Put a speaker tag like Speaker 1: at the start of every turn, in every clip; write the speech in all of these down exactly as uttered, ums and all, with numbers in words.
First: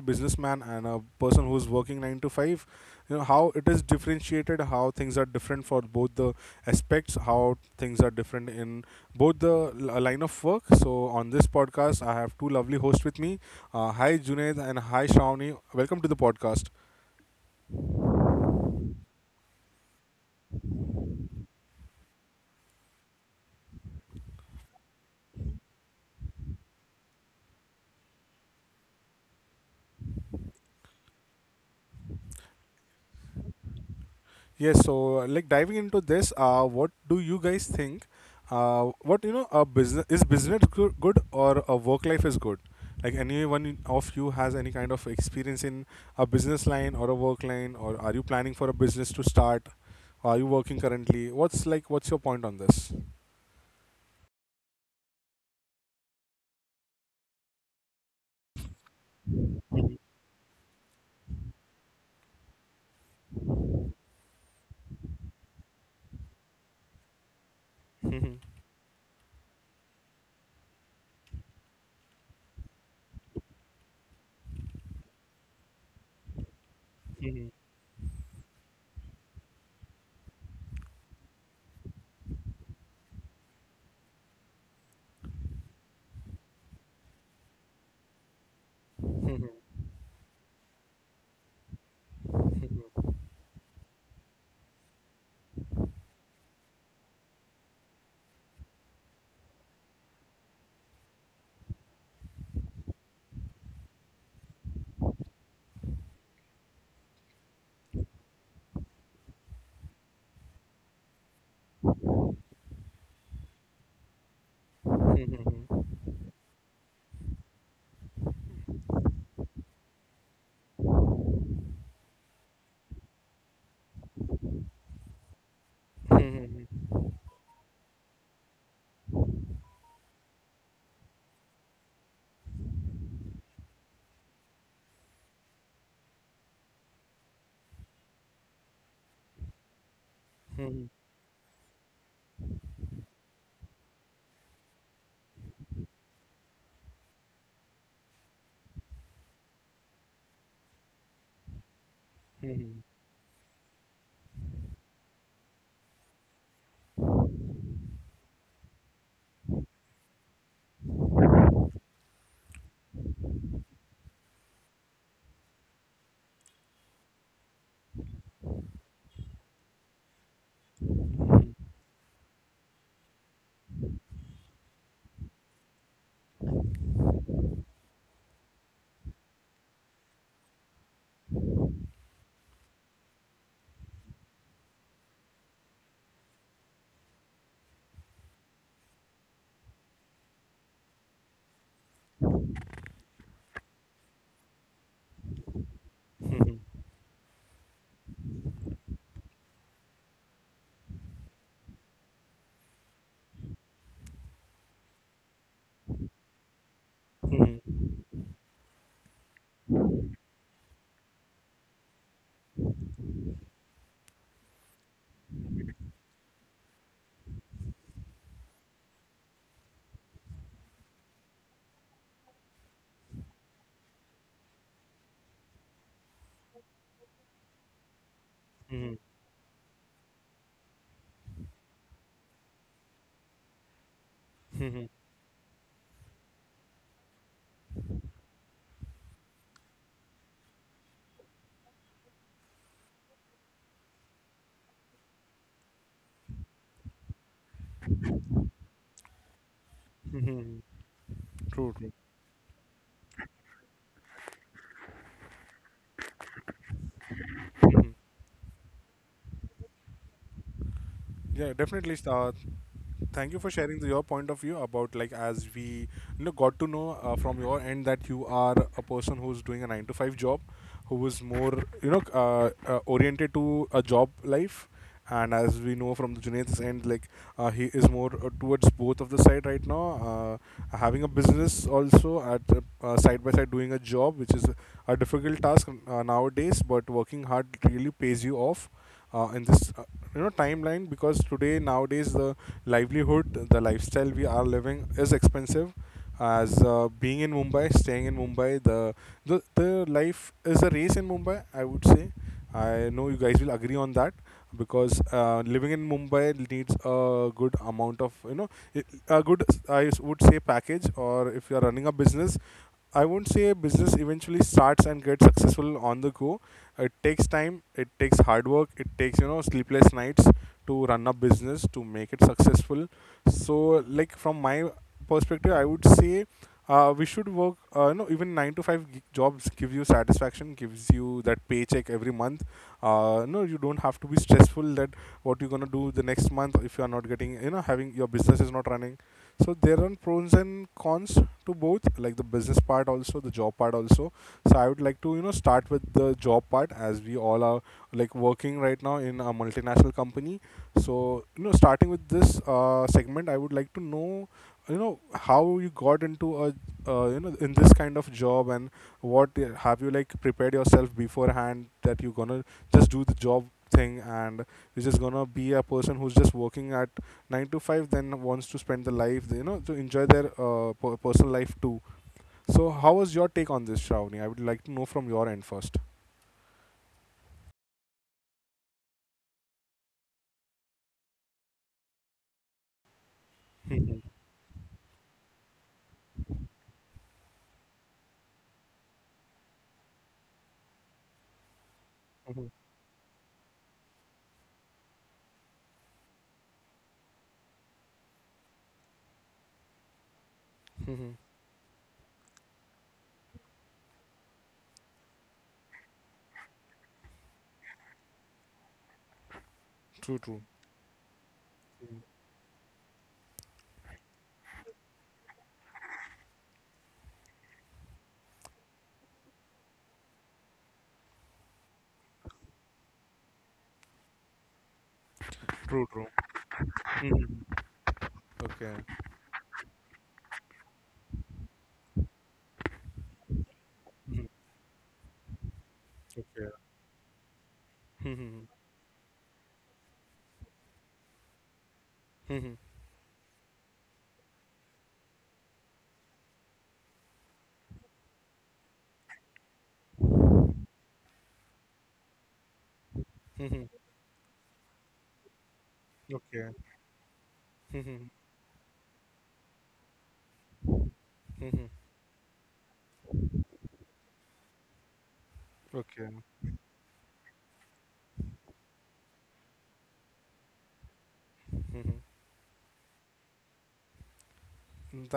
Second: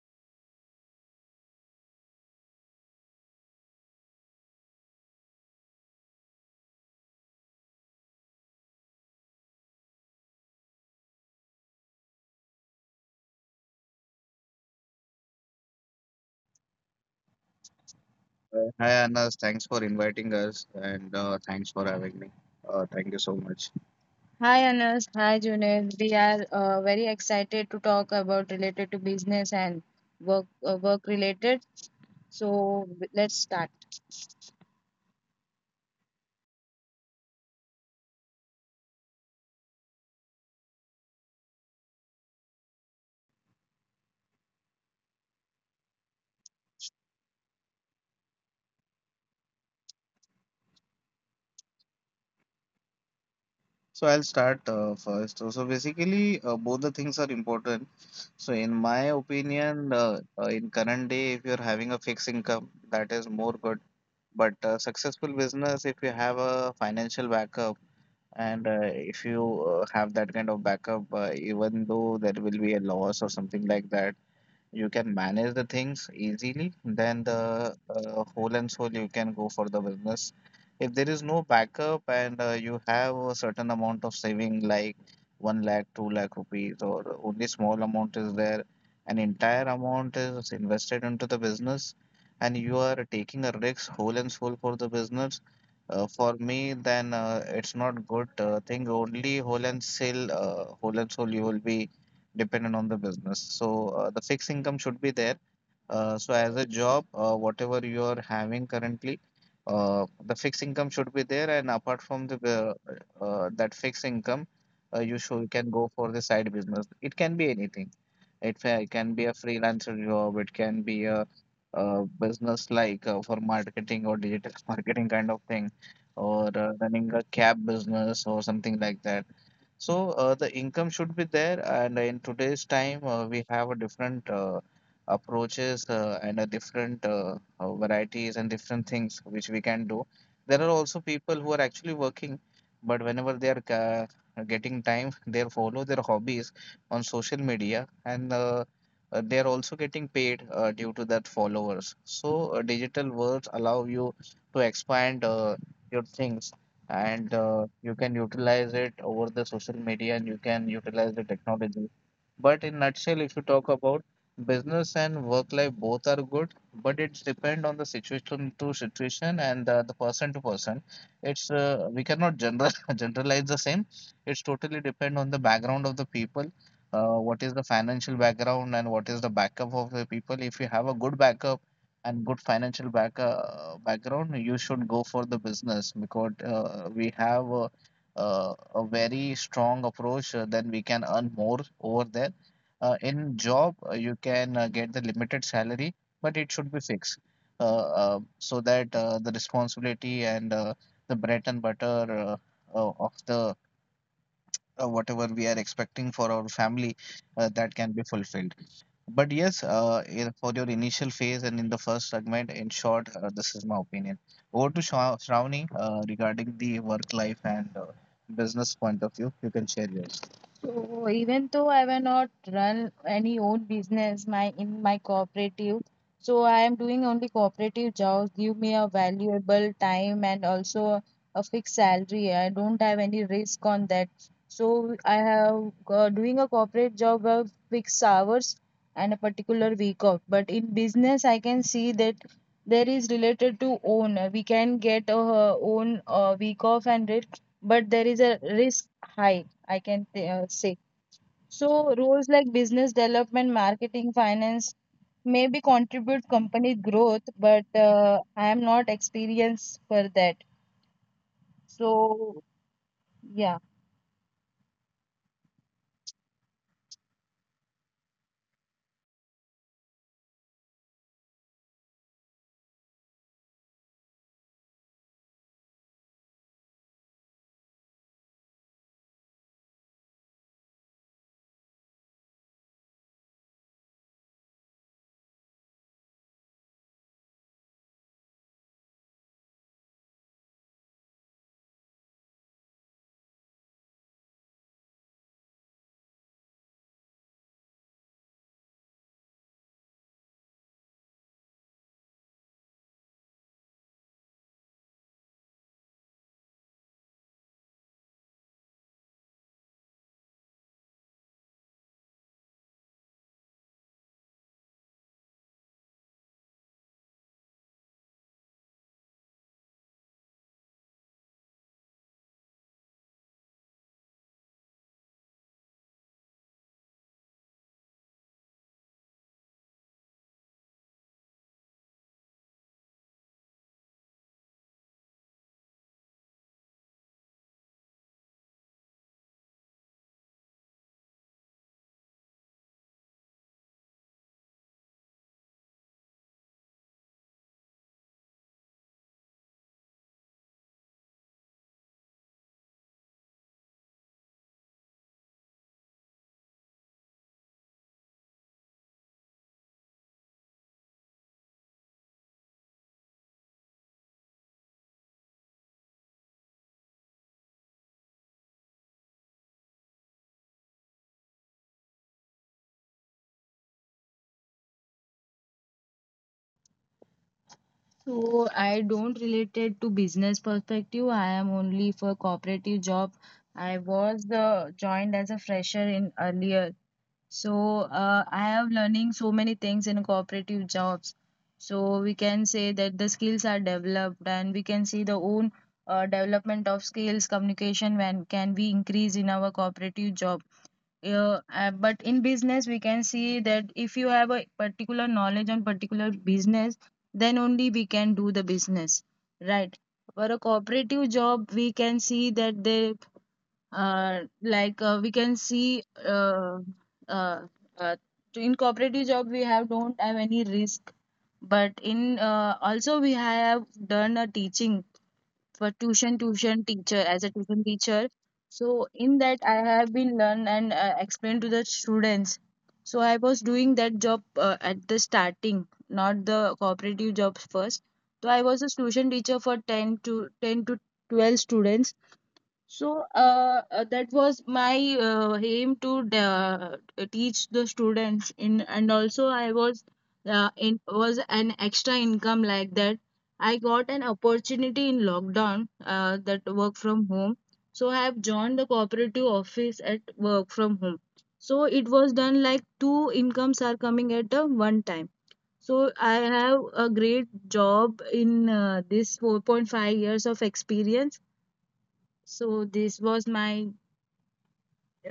Speaker 1: businessman and a person who's working nine to five, you know, how it is differentiated, how things are different for both the aspects, how things are different in both the l- uh, line of work. So on this podcast I have two lovely hosts with me. Uh, hi Junaid and hi Shravani, welcome to the podcast.
Speaker 2: Uh, Hi, Anas. Thanks for inviting us and uh, thanks for having me. Uh, thank you so much. Hi Anas, hi Junaid. We are uh, very excited to talk about related to business and work uh, work related. So w- let's start.
Speaker 1: Yes, so uh, like diving into this, uh, what do you guys think? Uh, what, you know, a business is business go- good or a work life is good? Like anyone of you has any kind of experience in a business line or a work line, or are you planning for a business to start? Are you working currently? What's like? What's your point on this?
Speaker 2: So I'll start uh, first. So, so basically, uh, both the things are important. So in my opinion, uh, uh, in current day, if you're having a fixed income, that is more good. But uh, successful business, if you have a financial backup, and uh, if you uh, have that kind of backup, uh, even though there will be a loss or something like that, you can manage the things easily, then the uh, whole and soul you can go for the business. If there is no backup and uh, you have a certain amount of saving, like 1 lakh, 2 lakh rupees, or only small amount is there, an entire amount is invested into the business, and you are taking a risk whole and soul for the business. Uh, for me, then uh, it's not good uh, thing. Only whole and soul, uh, whole and soul, you will be dependent on the business. So uh, the fixed income should be there. Uh, so as a job, uh, whatever you are having currently, uh, the fixed income should be there. And apart from the uh, uh, that fixed income, uh, you should can go for the side business. It can be anything. It, fa- it can be a freelancer job. It can be a uh, business like uh, for marketing or digital marketing kind of thing, or uh, running a cab business or something like that. So uh, the income should be there, and in today's time, uh, we have a different uh, approaches uh, and a different uh, uh, varieties and different things which we can do. There are also people who are actually working, but whenever they are ca getting time, they follow their hobbies on social media, and uh, uh, they are also getting paid uh, due to that followers. So uh, digital worlds allow you to expand uh, your things and uh, you can utilize it over the social media and you can utilize the technology. But in nutshell, if you talk about business and work life, both are good, but it's depend on the situation to situation and uh, the person to person. It's uh, we cannot general generalize the same. It's totally depend on the background of the people. Uh, what is the financial background and what is the backup of the people? If you have a good backup and good financial back uh, background, you should go for the business because uh, we have a, uh, a very strong approach. Uh, then we can earn more over there. Uh, in job, uh, you can uh, get the limited salary, but it should be fixed uh, uh, so that uh, the responsibility and uh, the bread and butter uh, uh, of the uh, whatever we are expecting for our family uh, that can be fulfilled. But yes, uh, in- for your initial phase and in the first segment, in short, uh, this is my opinion. Over to Shra- Shravani uh, regarding the work life and uh, business point of view. You can share yours. So even though I will not run any own business my in my cooperative, so I am doing only cooperative jobs, give me a valuable time and also a fixed salary. I don't have any risk on that. So I have uh, doing a corporate job of fixed hours and a particular week off. But in business, I can see that there is related to own. We can get a uh, own uh, week off and it, but there is a risk high, I can th- uh, say.
Speaker 1: True.
Speaker 2: So roles like business development, marketing, finance maybe contribute company growth, but
Speaker 1: True.
Speaker 2: uh, I am not experienced for that.
Speaker 1: Yeah, definitely. Uh,
Speaker 2: So
Speaker 1: thank you for
Speaker 2: yeah.
Speaker 1: sharing your point of view about, like, as we, you know, got to know uh, from your end that you are a person who's doing a nine to five job, who is more, you know, uh, uh, oriented to a job life. And as we know from the Junaid's end, like, uh, he is more uh, towards both of the side right now, uh, having a business also at uh, uh, side by side doing a job, which is a difficult task uh, nowadays, but working hard really pays you off uh, in this uh, you know, timeline, because today nowadays the livelihood, the lifestyle we are living is expensive. As uh, being in Mumbai, staying in Mumbai, the, the the life is a race in Mumbai, I would say. I know you guys will agree on that, because uh, living in Mumbai needs a good amount of, you know, i- a good, I s- would say, package. Or if you are running a business, I won't say business eventually starts and gets successful on the go. It takes time, it takes hard work, it takes, you know, sleepless nights to run a business, to make it successful. So, like, from my perspective, I would say, uh, we should work. Uh, no, even nine to five gi- jobs give you satisfaction, gives you that paycheck every month. Uh, no, you don't have to be stressful that what you're gonna do the next month if you are not getting, you know, having your business is not running. So there are pros and cons to both, like the business part also, the job part also. So I would like to, you know, start with the job part, as we all are, like, working right now in a multinational company. So, you know, starting with this uh, segment, I would like to know, you know, how you got into a, uh, you know, in this kind of job, and what uh, have you, like, prepared yourself beforehand, that you're gonna just do the job thing and you're just gonna be a person who's just working at nine to five, then wants to spend the life, you know, to enjoy their uh, per- personal life too. So, how was your take on this, Shravani? I would like to know from your end first.
Speaker 2: So I don't related to business perspective. I am only for cooperative job. I
Speaker 1: Mhm.
Speaker 2: was uh, joined as a fresher in earlier. So uh, I have learning so many things in cooperative jobs. So we can say that the skills are developed and we can see the own uh, development of skills communication when can be increased in our cooperative job, uh, uh, but in business we can see that if you have a particular knowledge on particular business, then only we can do the business, right? For a cooperative job we can see that they, uh, like uh, we can see uh, uh, uh, to- in cooperative job we have don't have any risk, but in uh, also we have done a teaching for
Speaker 1: True, true.
Speaker 2: tuition tuition teacher
Speaker 1: Mhm. True, true.
Speaker 2: as a
Speaker 1: Mhm.
Speaker 2: tuition teacher.
Speaker 1: Okay.
Speaker 2: So in that I have been learn and uh, explain to the students. So I was doing that job uh, at the starting, not
Speaker 1: Okay.
Speaker 2: the cooperative jobs first. So
Speaker 1: Mhm.
Speaker 2: I was a tuition teacher for ten to ten to twelve students.
Speaker 1: Mhm.
Speaker 2: So uh, uh, that was my uh, aim to uh, teach the students in, and also I was uh, in was an extra income like that. I got an opportunity in lockdown uh, that
Speaker 1: Okay.
Speaker 2: work from home. So I have joined the cooperative office at work from home.
Speaker 1: Mhm.
Speaker 2: So it was done like two incomes are coming at a one time. So
Speaker 1: Okay.
Speaker 2: I have a great job in uh, this four point five years of experience.
Speaker 1: Hmm.
Speaker 2: So this was my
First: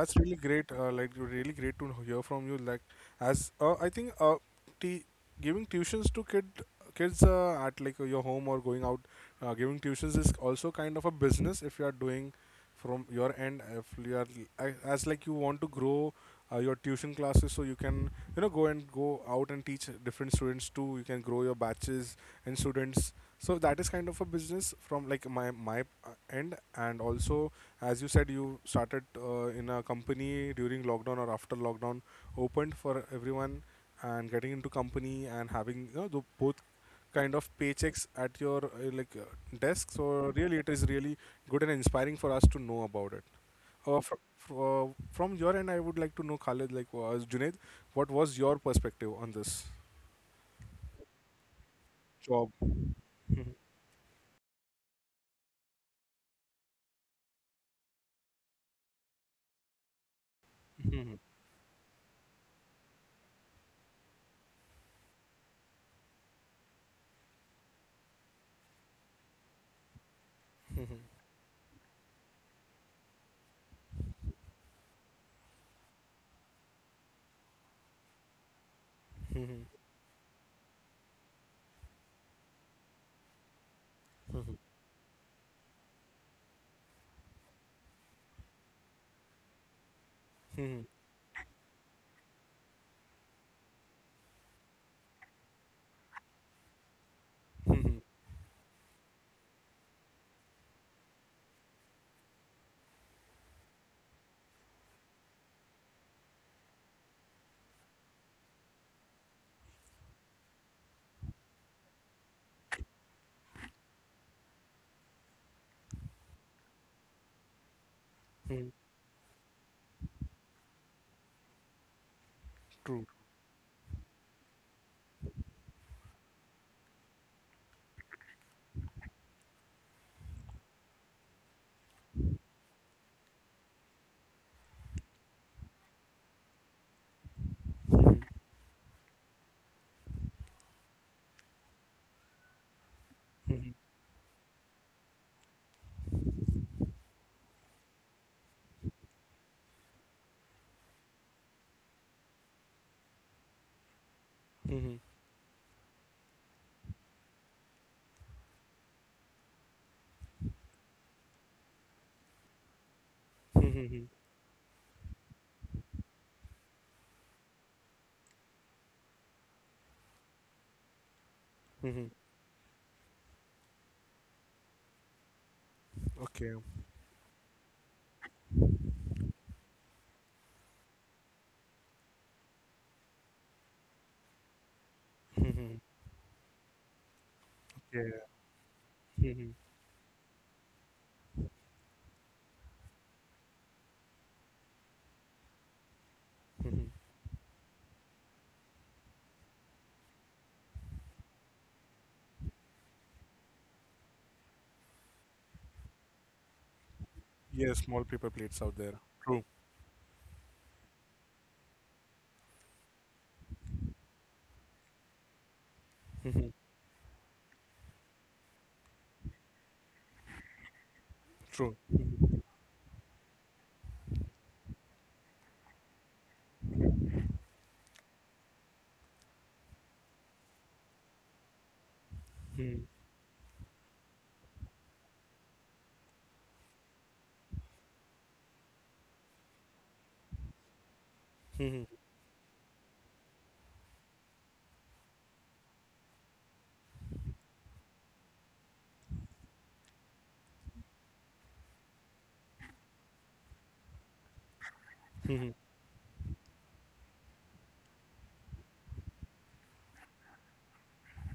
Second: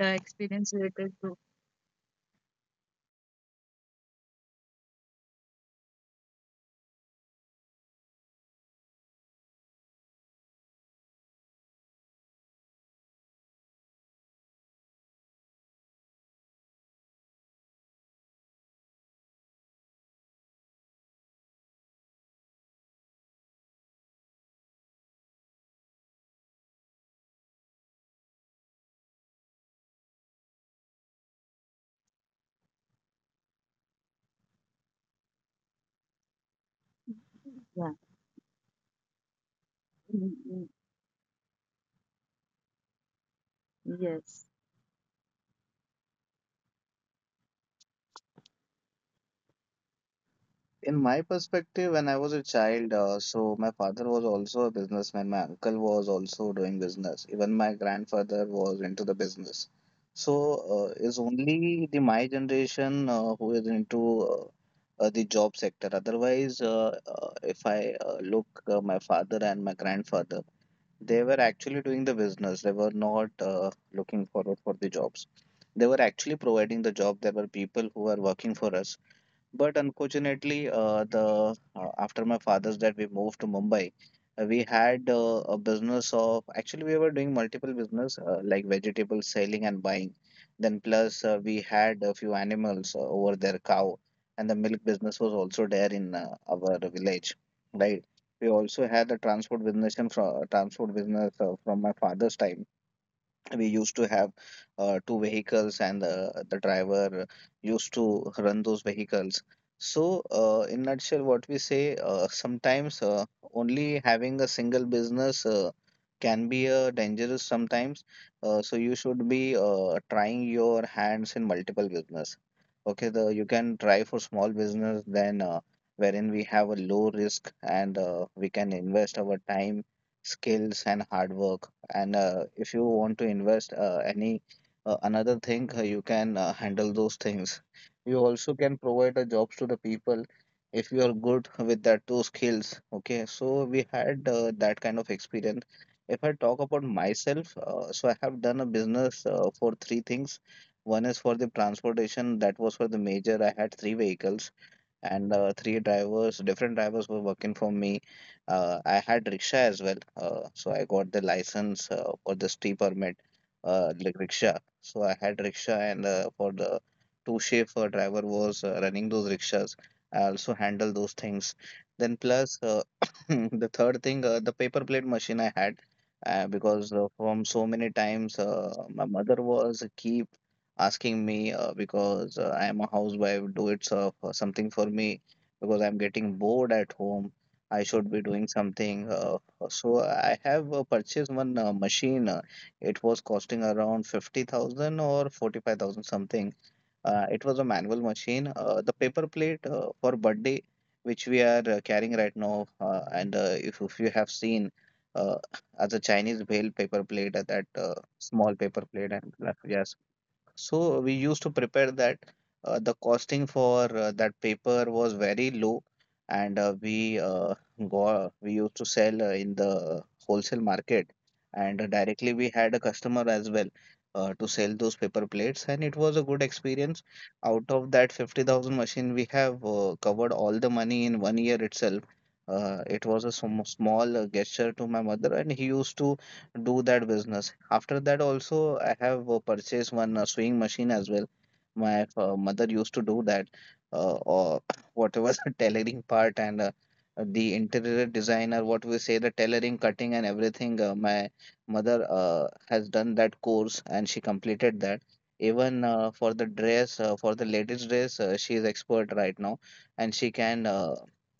Speaker 2: uh,
Speaker 1: really great.
Speaker 2: experience
Speaker 1: Uh, like,
Speaker 2: related to
Speaker 1: really great to hear from you. Like, as uh, I think, uh, t- giving tuitions to kid kids uh, at, like, your home or going out, uh, giving tuitions is also kind of a business if you are doing from your end. If you are a- as, like, you want to grow uh, your tuition classes, so you can, you know, go and go out and teach different students too. You can grow your batches and students. So that is kind of a business from, like, my my uh, end. And also, as you said, you started uh, in a company during lockdown or after lockdown opened for everyone, and getting into company and having, you know, the both kind of
Speaker 2: yeah.
Speaker 1: paychecks at your uh, like uh, desk. So
Speaker 2: Mm,
Speaker 1: really,
Speaker 2: mm,
Speaker 1: it is really good and inspiring for us to know about it. uh, fr-
Speaker 2: yes.
Speaker 1: fr- uh, from your end, I would like to know khalid, like, was Junaid, what was your perspective on this
Speaker 2: In my perspective, when I was a
Speaker 1: job?
Speaker 2: child, uh, so my father was also a businessman. My uncle was also doing business. Even my grandfather was into the business. So uh, it's
Speaker 1: Mhm,
Speaker 2: only the my generation uh, who is into uh, uh, the job sector. Otherwise, uh, uh, if I uh, look uh, my father and my grandfather, they were actually doing the business. They were not uh, looking forward for the jobs. They were actually providing the job. There were people who were working for us,
Speaker 1: mhm,
Speaker 2: but unfortunately, uh, the uh, after my father's death, we moved to Mumbai. Uh,
Speaker 1: mhm.
Speaker 2: we had uh, a business of actually we were doing multiple business uh, like vegetable selling and buying. Then
Speaker 1: Mhm,
Speaker 2: plus uh, we had a few animals uh, over there, cow, and the milk business was also there in uh, our village,
Speaker 1: mhm,
Speaker 2: right? We also had a transport business and fro transport business uh, from my father's time. We used to have uh, two vehicles and the, the driver used to run those vehicles. So uh, in nutshell, what we say, uh, sometimes uh, only having a single business uh, can be uh, dangerous sometimes. Uh,
Speaker 1: mhm,
Speaker 2: so you should be uh, trying your hands in multiple business. Okay, the you can try for small business, then uh, wherein we have a low risk and uh, we can invest our time, skills and hard work. And uh, if you want to invest uh, any uh, another thing, uh, you can uh, handle those things. You also can provide a jobs to the people if you are good with that those skills. Okay, so
Speaker 1: mhm,
Speaker 2: we had uh, that kind of experience. If I talk about myself, uh, so I have done a business uh, for three things. One is for the transportation, that was for the major. I had three vehicles
Speaker 1: mhm,
Speaker 2: and uh, three drivers, different drivers were working for me. Uh, I had rickshaw as well, uh, so I got the license uh, for the T permit,
Speaker 1: mhm,
Speaker 2: uh,
Speaker 1: mhm,
Speaker 2: like rickshaw. So I had rickshaw, and uh, for the two chauffeur driver was uh, running those rickshaws. I also handle those things.
Speaker 1: mhm.
Speaker 2: Then plus uh, the third thing, uh, the paper plate machine I had. Uh,
Speaker 1: Okay.
Speaker 2: because uh, from so many times uh, my mother was keep asking me uh, because uh, I am a housewife, do it's uh, for something for me because
Speaker 1: Mhm,
Speaker 2: I'm getting bored at home. I should
Speaker 1: okay.
Speaker 2: be doing something. Uh,
Speaker 1: Mhm,
Speaker 2: so I have uh, purchased one uh, machine. Uh, it was costing around fifty thousand or forty-five thousand something.
Speaker 1: mhm.
Speaker 2: Uh, it was a manual machine. Uh, the paper plate uh, for birthday, which we are uh, carrying right now, uh, and uh, if, if you have seen, uh, as a Chinese bale paper plate, uh, that
Speaker 1: Yes,
Speaker 2: uh,
Speaker 1: small paper
Speaker 2: small
Speaker 1: plates out
Speaker 2: paper
Speaker 1: there.
Speaker 2: plate, and
Speaker 1: True.
Speaker 2: uh, yeah, so we used to prepare that. Uh, the costing for uh, that paper was very low,
Speaker 1: Mhm,
Speaker 2: and uh, we uh, go we used to sell uh, in the wholesale market, and
Speaker 1: true.
Speaker 2: uh, directly we had a customer as well uh, to sell those paper plates, and it was a good experience. Out of that fifty thousand machine, we have uh, covered all the money in one year itself. Uh,
Speaker 1: Mhm,
Speaker 2: it was a sm small uh, gesture to my mother, and he used to do that business. After that, also, I have uh, purchased one uh, sewing machine as well.
Speaker 1: mhm,
Speaker 2: My uh, mother used to do that, uh, or whatever the tailoring part and uh, the interior designer, what we say, the tailoring, cutting, and everything. Uh, my mother uh, has done that course and she completed that.
Speaker 1: mhm,
Speaker 2: Even uh, for the dress, uh, for the ladies' dress, uh, she is expert right now, and she can uh,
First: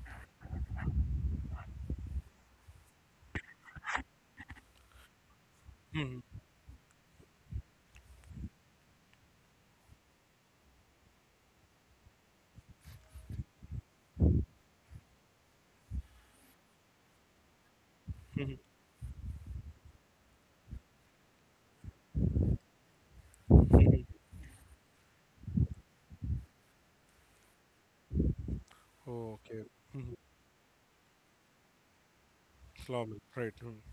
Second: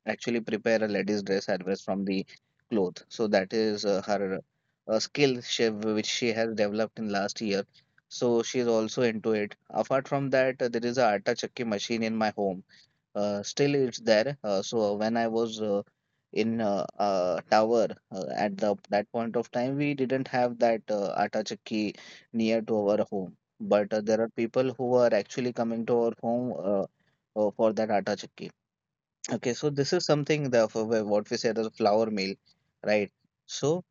Speaker 2: actually prepare a ladies' dress as well from the cloth. So that is uh, her a skill she,
Speaker 1: mhm,
Speaker 2: which
Speaker 1: mhm,
Speaker 2: she has developed in last year. So she is also into it. Apart from that, uh, there is a atta chakki machine in my home. Uh, still, it's there. Uh, so when I was uh, in uh, uh, tower uh,
Speaker 1: mhm.
Speaker 2: at the that point of time, we didn't have that uh, atta chakki near to our home. But uh, there are people who are actually coming to our home uh, uh, for that atta chakki. Okay,
Speaker 1: Okay.
Speaker 2: so this is something the for wh- what we said as a flour mill, right?
Speaker 1: Slowly. Right. Mhm,
Speaker 2: So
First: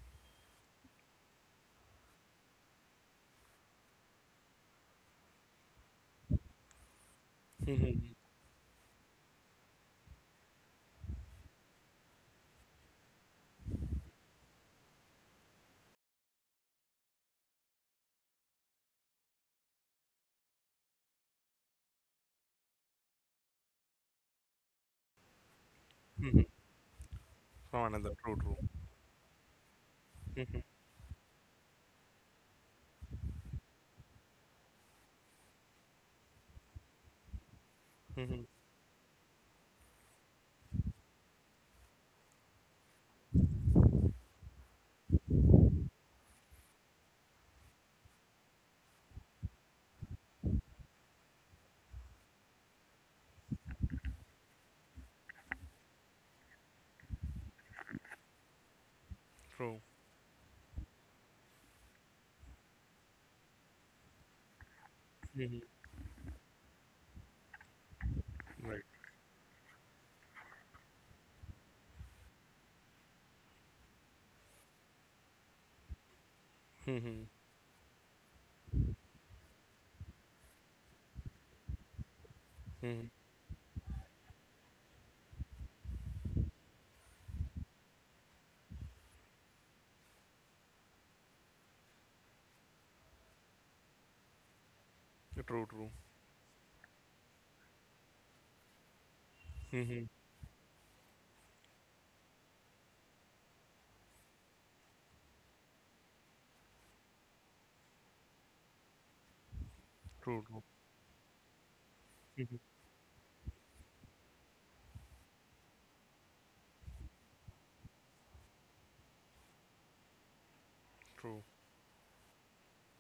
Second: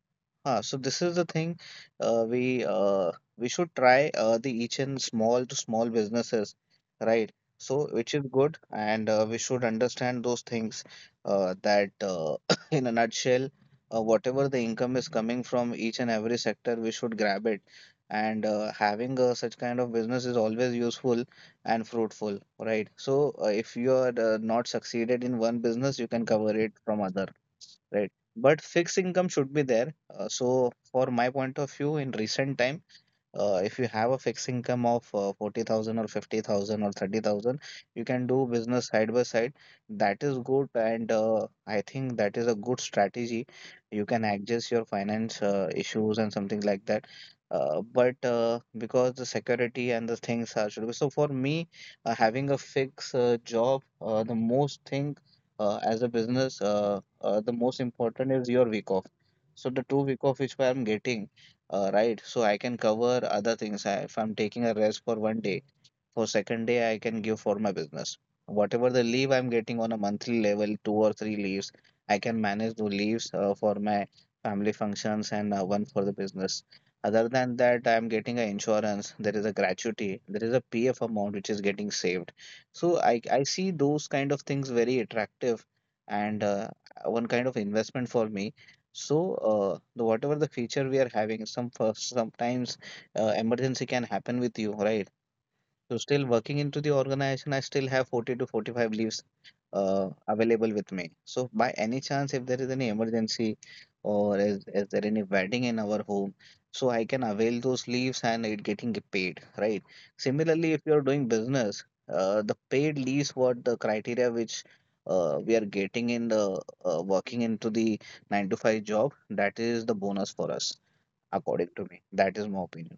Speaker 2: uh, so this is the thing uh, we uh, we should try uh, the each and small to small businesses, right? So which
Speaker 1: mhm.
Speaker 2: is good, and uh, we should understand those things uh, that uh, in a nutshell, uh, whatever the income is coming from each and every sector, we should grab it. And uh, having uh, such kind of business is always useful and fruitful, right? So uh, if you are uh, not succeeded in one business, you can cover it from other,
Speaker 1: From
Speaker 2: right?
Speaker 1: another. True, true.
Speaker 2: But fixed income should be there, uh,
Speaker 1: Mhm,
Speaker 2: so for my point of view in recent time, uh, if you have a fixed income of uh, forty thousand or fifty thousand or thirty thousand, you can
Speaker 1: mhm,
Speaker 2: do business side by side. That is good, and uh, I think that is a good strategy. You can adjust your finance uh, issues and something like that. Uh, but uh, because the security and the things are should be so for me, uh, having a fixed uh, job, uh, the most thing uh, as a business, uh, uh, the most important is your week off. So
Speaker 1: true.
Speaker 2: the two week off which I am getting, uh, right? So I can cover other things. I, if I'm taking a rest for one
Speaker 1: Mhm,
Speaker 2: day, for second day I can give for my business.
Speaker 1: right.
Speaker 2: Whatever the leave I'm getting on a monthly level, two or three leaves, I can manage the leaves uh, for my family functions and uh, one for the business.
Speaker 1: Mhm,
Speaker 2: Other than that, I'm getting an insurance. There is a gratuity. There is a P F amount which is getting saved. So
Speaker 1: mhm.
Speaker 2: I I see those kind of things very attractive and uh, one kind of investment for me. So uh, the whatever the feature we are having, some for- sometimes uh, emergency can happen with you, right?
Speaker 1: True, true.
Speaker 2: So still working into the organization, I still have forty to forty-five leaves
Speaker 1: Mhm,
Speaker 2: uh, available with me. So by any chance, if there is any emergency or is, is there any wedding in our home, so I can avail those leaves and it getting paid, right?
Speaker 1: true, true.
Speaker 2: Similarly, if you're doing business, uh, the paid leaves what the criteria which uh, we are getting in the uh, working into the nine to five job, that is the bonus for us,
Speaker 1: True.
Speaker 2: according to me. That is my opinion.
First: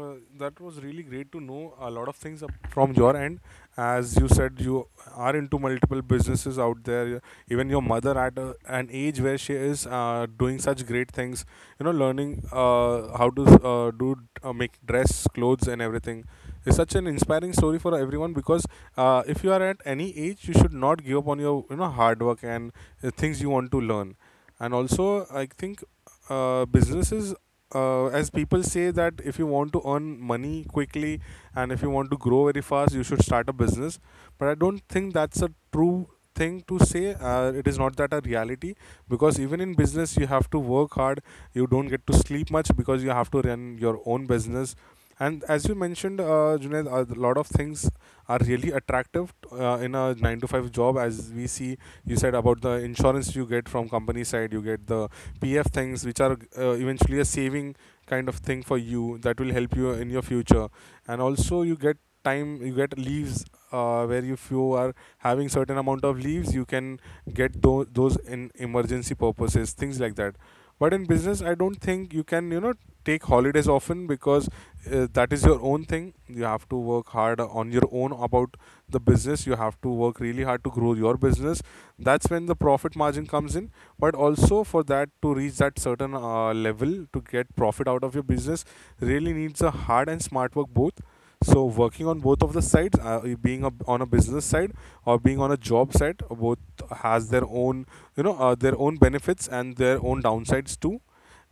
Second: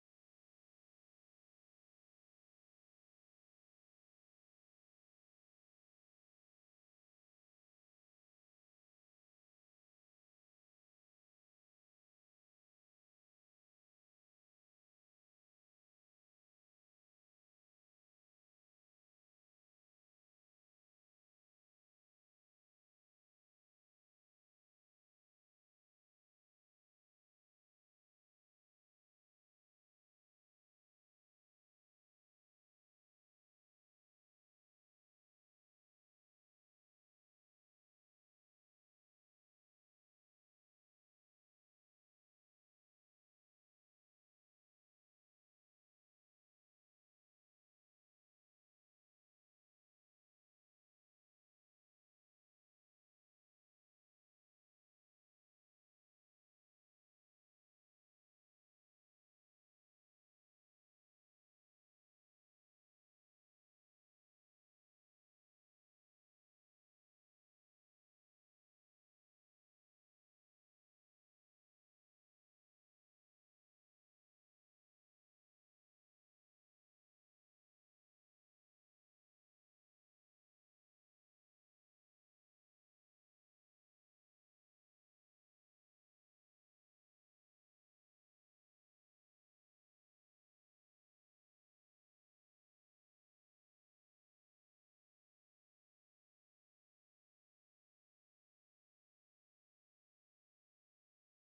Speaker 1: Uh, that was really great to know a lot of things up from your end. As you said, you are into multiple businesses out there. Even your mother, at a, an age where she is uh, doing such great things, you know, learning uh, how to uh, do uh, make dress, clothes, and everything, is such an inspiring story for everyone. Because uh, if you are at any age, you should not give up on your, you know, hard work and uh, things you want to learn. And also, I think uh, businesses, uh, as people say, that if you want to earn money quickly and if you want to grow very fast, you should start a business. But I don't think that's a true thing to say. Uh, it is not that a reality, because even in business you have to work hard, you don't get to sleep much because you have to run your own business. And as you mentioned, uh, Junaid, a lot of things are really attractive uh, in a nine to five job. As we see, you said about the insurance you get from company side, you get the P F things, which are uh, eventually a saving kind of thing for you that will help you in your future. And also you get time, you get leaves, uh, where if you are having certain amount of leaves, you can get tho- those in emergency purposes, things like that. But in business, I don't think you can, you know, take holidays often, because uh, that is your own thing, you have to work hard on your own about the business, you have to work really hard to grow your business. That's when the profit margin comes in. But also, for that, to reach that certain uh, level to get profit out of your business really needs a hard and smart work both. So working on both of the sides, uh, being a, on a business side or being on a job side, uh, both has their own, you know, uh, their own benefits and their own downsides too.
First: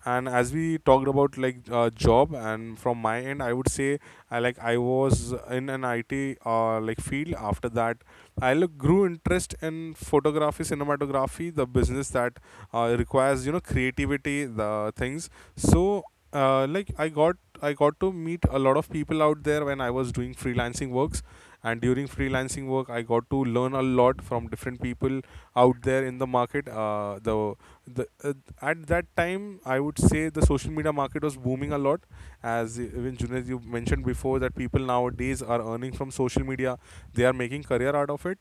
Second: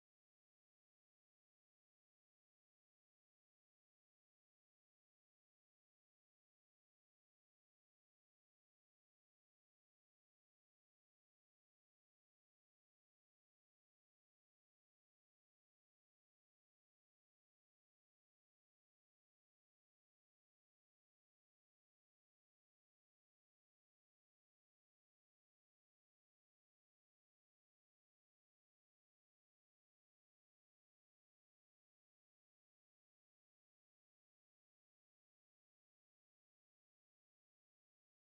Speaker 1: And as we talked about, like, uh, job, and from my end, I would say, i like I was in an IT uh, like field. After that, I look, grew interest in photography, cinematography, the business that uh, requires, you know, creativity, the things. So uh, like, i got I got to meet a lot of people out there when I was doing freelancing works. And during freelancing work, I got to learn a lot from different people out there in the market. Uh, the the uh, At that time, I would say the social media market was booming a lot. As even Junaid, you mentioned before, that people nowadays are earning from social media, they are making career out of it.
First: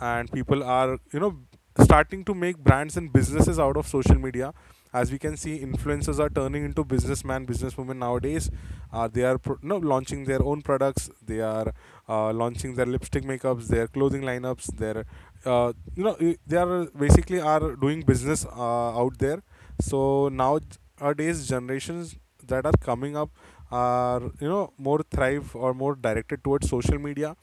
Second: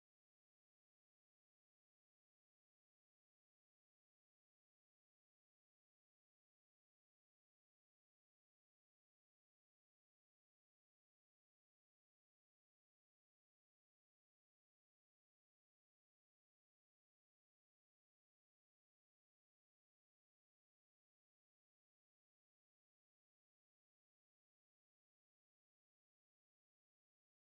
Speaker 1: And people are, you know, starting to make brands and businesses out of social media. As we can see, influencers are turning into businessman, businesswomen nowadays. Uh, they are pro- no, launching their own products. They are uh, launching their lipstick makeups, their clothing lineups, their, uh, you know i- they are basically are doing business uh, out there. So nowadays generations that are coming up are, you know, more thrive or more directed towards social media,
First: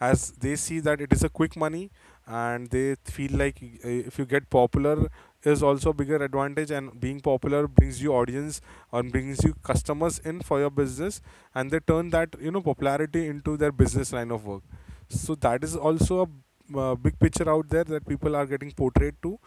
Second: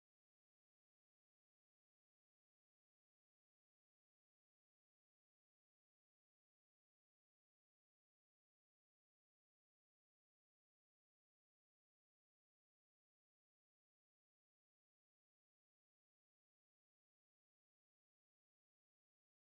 Speaker 1: as they see that it is a quick money. And they feel like, y- uh, if you get popular is also a bigger advantage, and being popular brings you audience or brings you customers in for your business. And they turn that, you know, popularity into their business line of work. So that is also a uh, big picture out there that people are getting portrayed to.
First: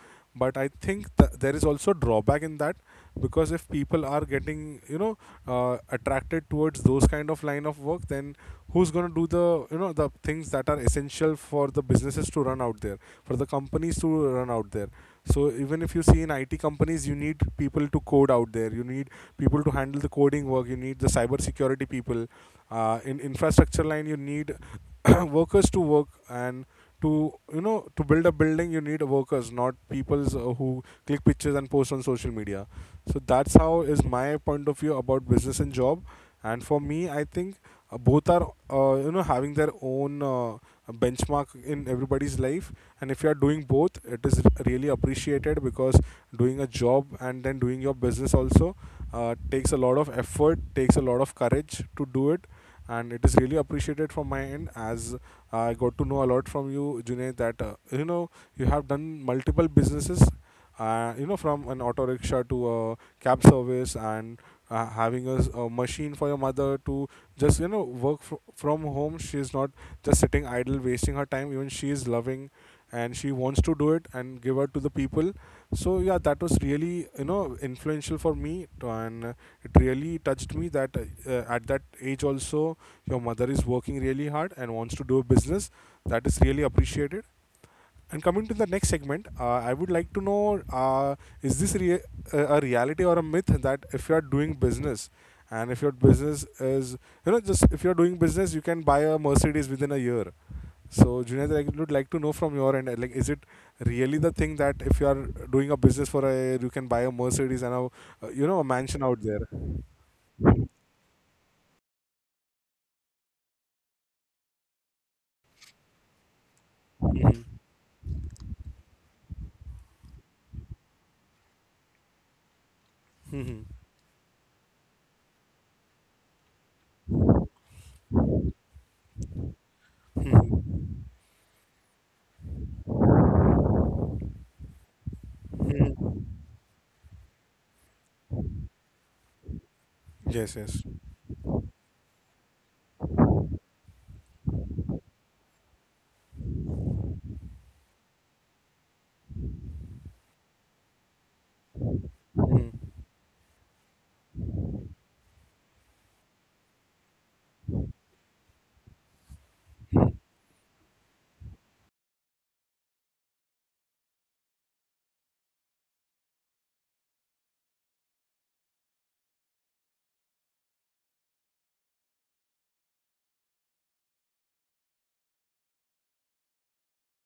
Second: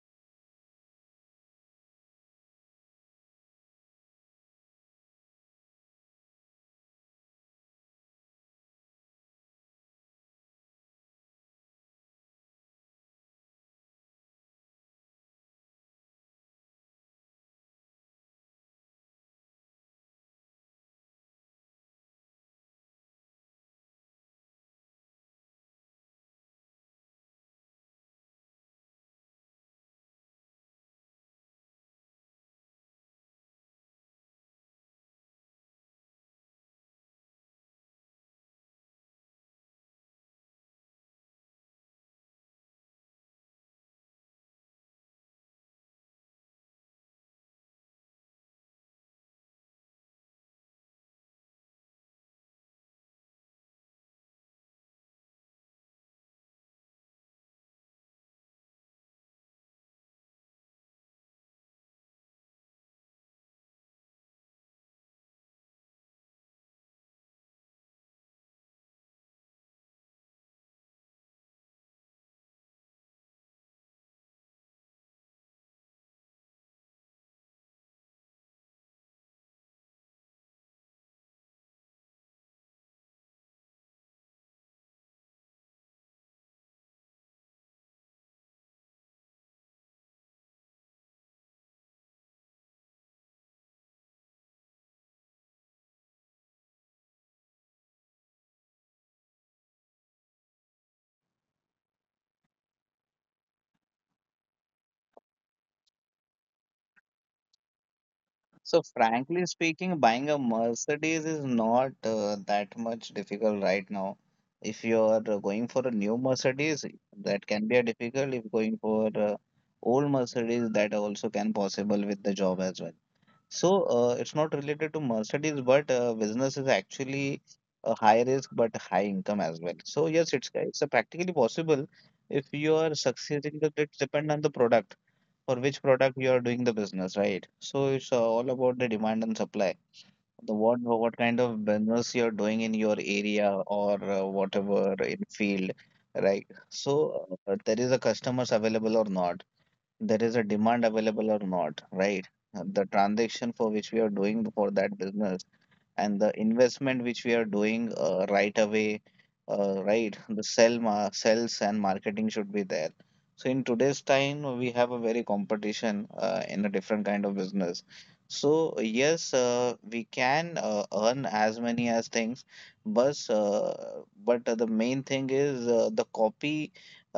Speaker 1: But I think th- there is also drawback in that, because if people are getting, you know, uh, attracted towards those kind of line of work, then who's going to do the, you know, the things that are essential for the businesses to run out there, for the companies to run out there? So even if you see in I T companies, you need people to code Out there, you need people to handle the coding work. You need the cyber security people, uh, in infrastructure line you need workers to work. And to you know to build a building you need workers, not peoples, uh, who click pictures and post on social media. So that's how is my point of view about business and job. And for me I think uh, both are, uh, you know having their own uh, a benchmark in everybody's life. And if you are doing both it is really appreciated, because doing a job and then doing your business also uh, takes a lot of effort, takes a lot of courage to do it. And it is really appreciated from my end. As I got to know a lot from you, Junaid, that uh, you know you have done multiple businesses, uh, you know from an auto rickshaw to a cab service, and uh, having a, s- a machine for your mother to just you know work fr- from home. She's not just sitting idle, wasting her time. Even she is loving and she wants to do it and give out to the people. So yeah, that was really you know influential for me, to- and uh, it really touched me that uh, uh, at that age also your mother is working really hard and wants to do a business. That is really appreciated. And coming to the next segment, uh, I would like to know: uh, Is this rea- a a reality or a myth that if you are doing business, and if your business is you know just if you're doing business you can buy a mercedes within a year. So, Junaid, I would like to know from your end, like, is it really the thing that if you are doing a business for a, you can buy a Mercedes and a, uh, you know, a
Speaker 2: So,
Speaker 1: mansion out there?
Speaker 2: frankly speaking, buying a Mercedes is not uh, that much difficult right now. If you are uh, going for a new Mercedes, that
Speaker 1: Mhm.
Speaker 2: can be a difficult. If going for uh, old Mercedes, that also can possible with the job as well.
Speaker 1: Mhm.
Speaker 2: So, uh, it's not related to Mercedes, but uh, business is actually a high risk but high income as well. So, yes, it's
Speaker 1: Mhm.
Speaker 2: it's uh, practically possible if you are succeeding. It depend on the product for which product
Speaker 1: Mhm.
Speaker 2: you are doing the business, right? So it's uh, all about the demand and supply.
Speaker 1: Yes,
Speaker 2: The
Speaker 1: yes.
Speaker 2: what what kind of business you are doing in your area or uh, whatever in field, right? So uh, there is a customers available or not, there is a demand available or not, right?
Speaker 1: Mhm.
Speaker 2: The transaction for which we are doing for that business and the investment which we are doing uh, right away, uh, right? The sell, ma- sales and marketing should be there. So in today's time, we have a very competition uh, in a different kind of business. So yes, uh, we can uh, earn as many as things, but uh, but uh, the main thing is uh, the copy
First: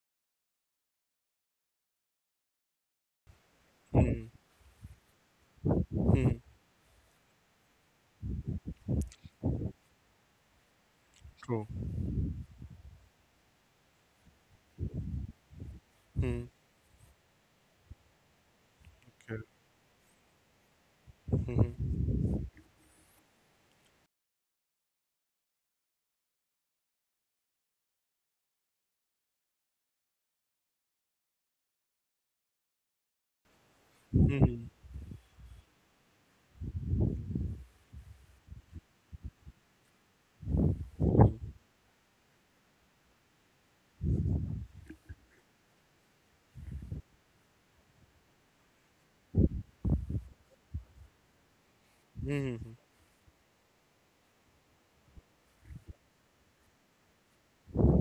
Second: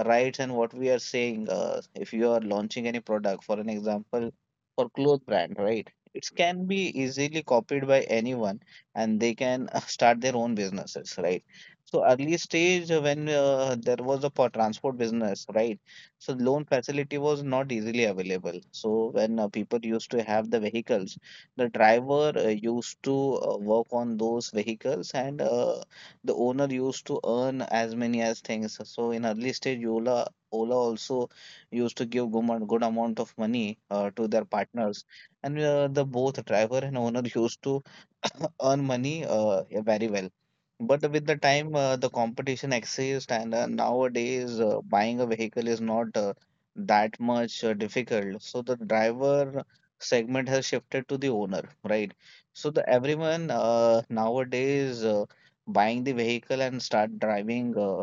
Speaker 2: rights and what we are saying, uh, if you are launching any product, for an
Speaker 1: Mhm.
Speaker 2: example for clothes brand, right? It
Speaker 1: Mhm.
Speaker 2: can be easily copied by anyone and they can uh, start their own businesses, right?
Speaker 1: True.
Speaker 2: So early stage, uh, when uh, there was a po- transport business, right? So
Speaker 1: Mhm.
Speaker 2: loan facility was not easily available, so when uh, people used to have the vehicles, the
Speaker 1: Mhm.
Speaker 2: driver uh, used to uh, work on those vehicles and uh, the owner used to earn as many as things. So in early stage, Ola Ola also used to give good, amount- good amount of money uh, to their
Speaker 1: Mhm.
Speaker 2: partners, and uh, the both driver and owner used to earn money, uh, yeah, very well. But with the time, uh, the competition exists, and uh, nowadays uh, buying a vehicle is not uh, that much uh, difficult. So the driver segment has shifted to the owner, right? So the everyone uh, nowadays. Uh, buying the vehicle and start driving uh,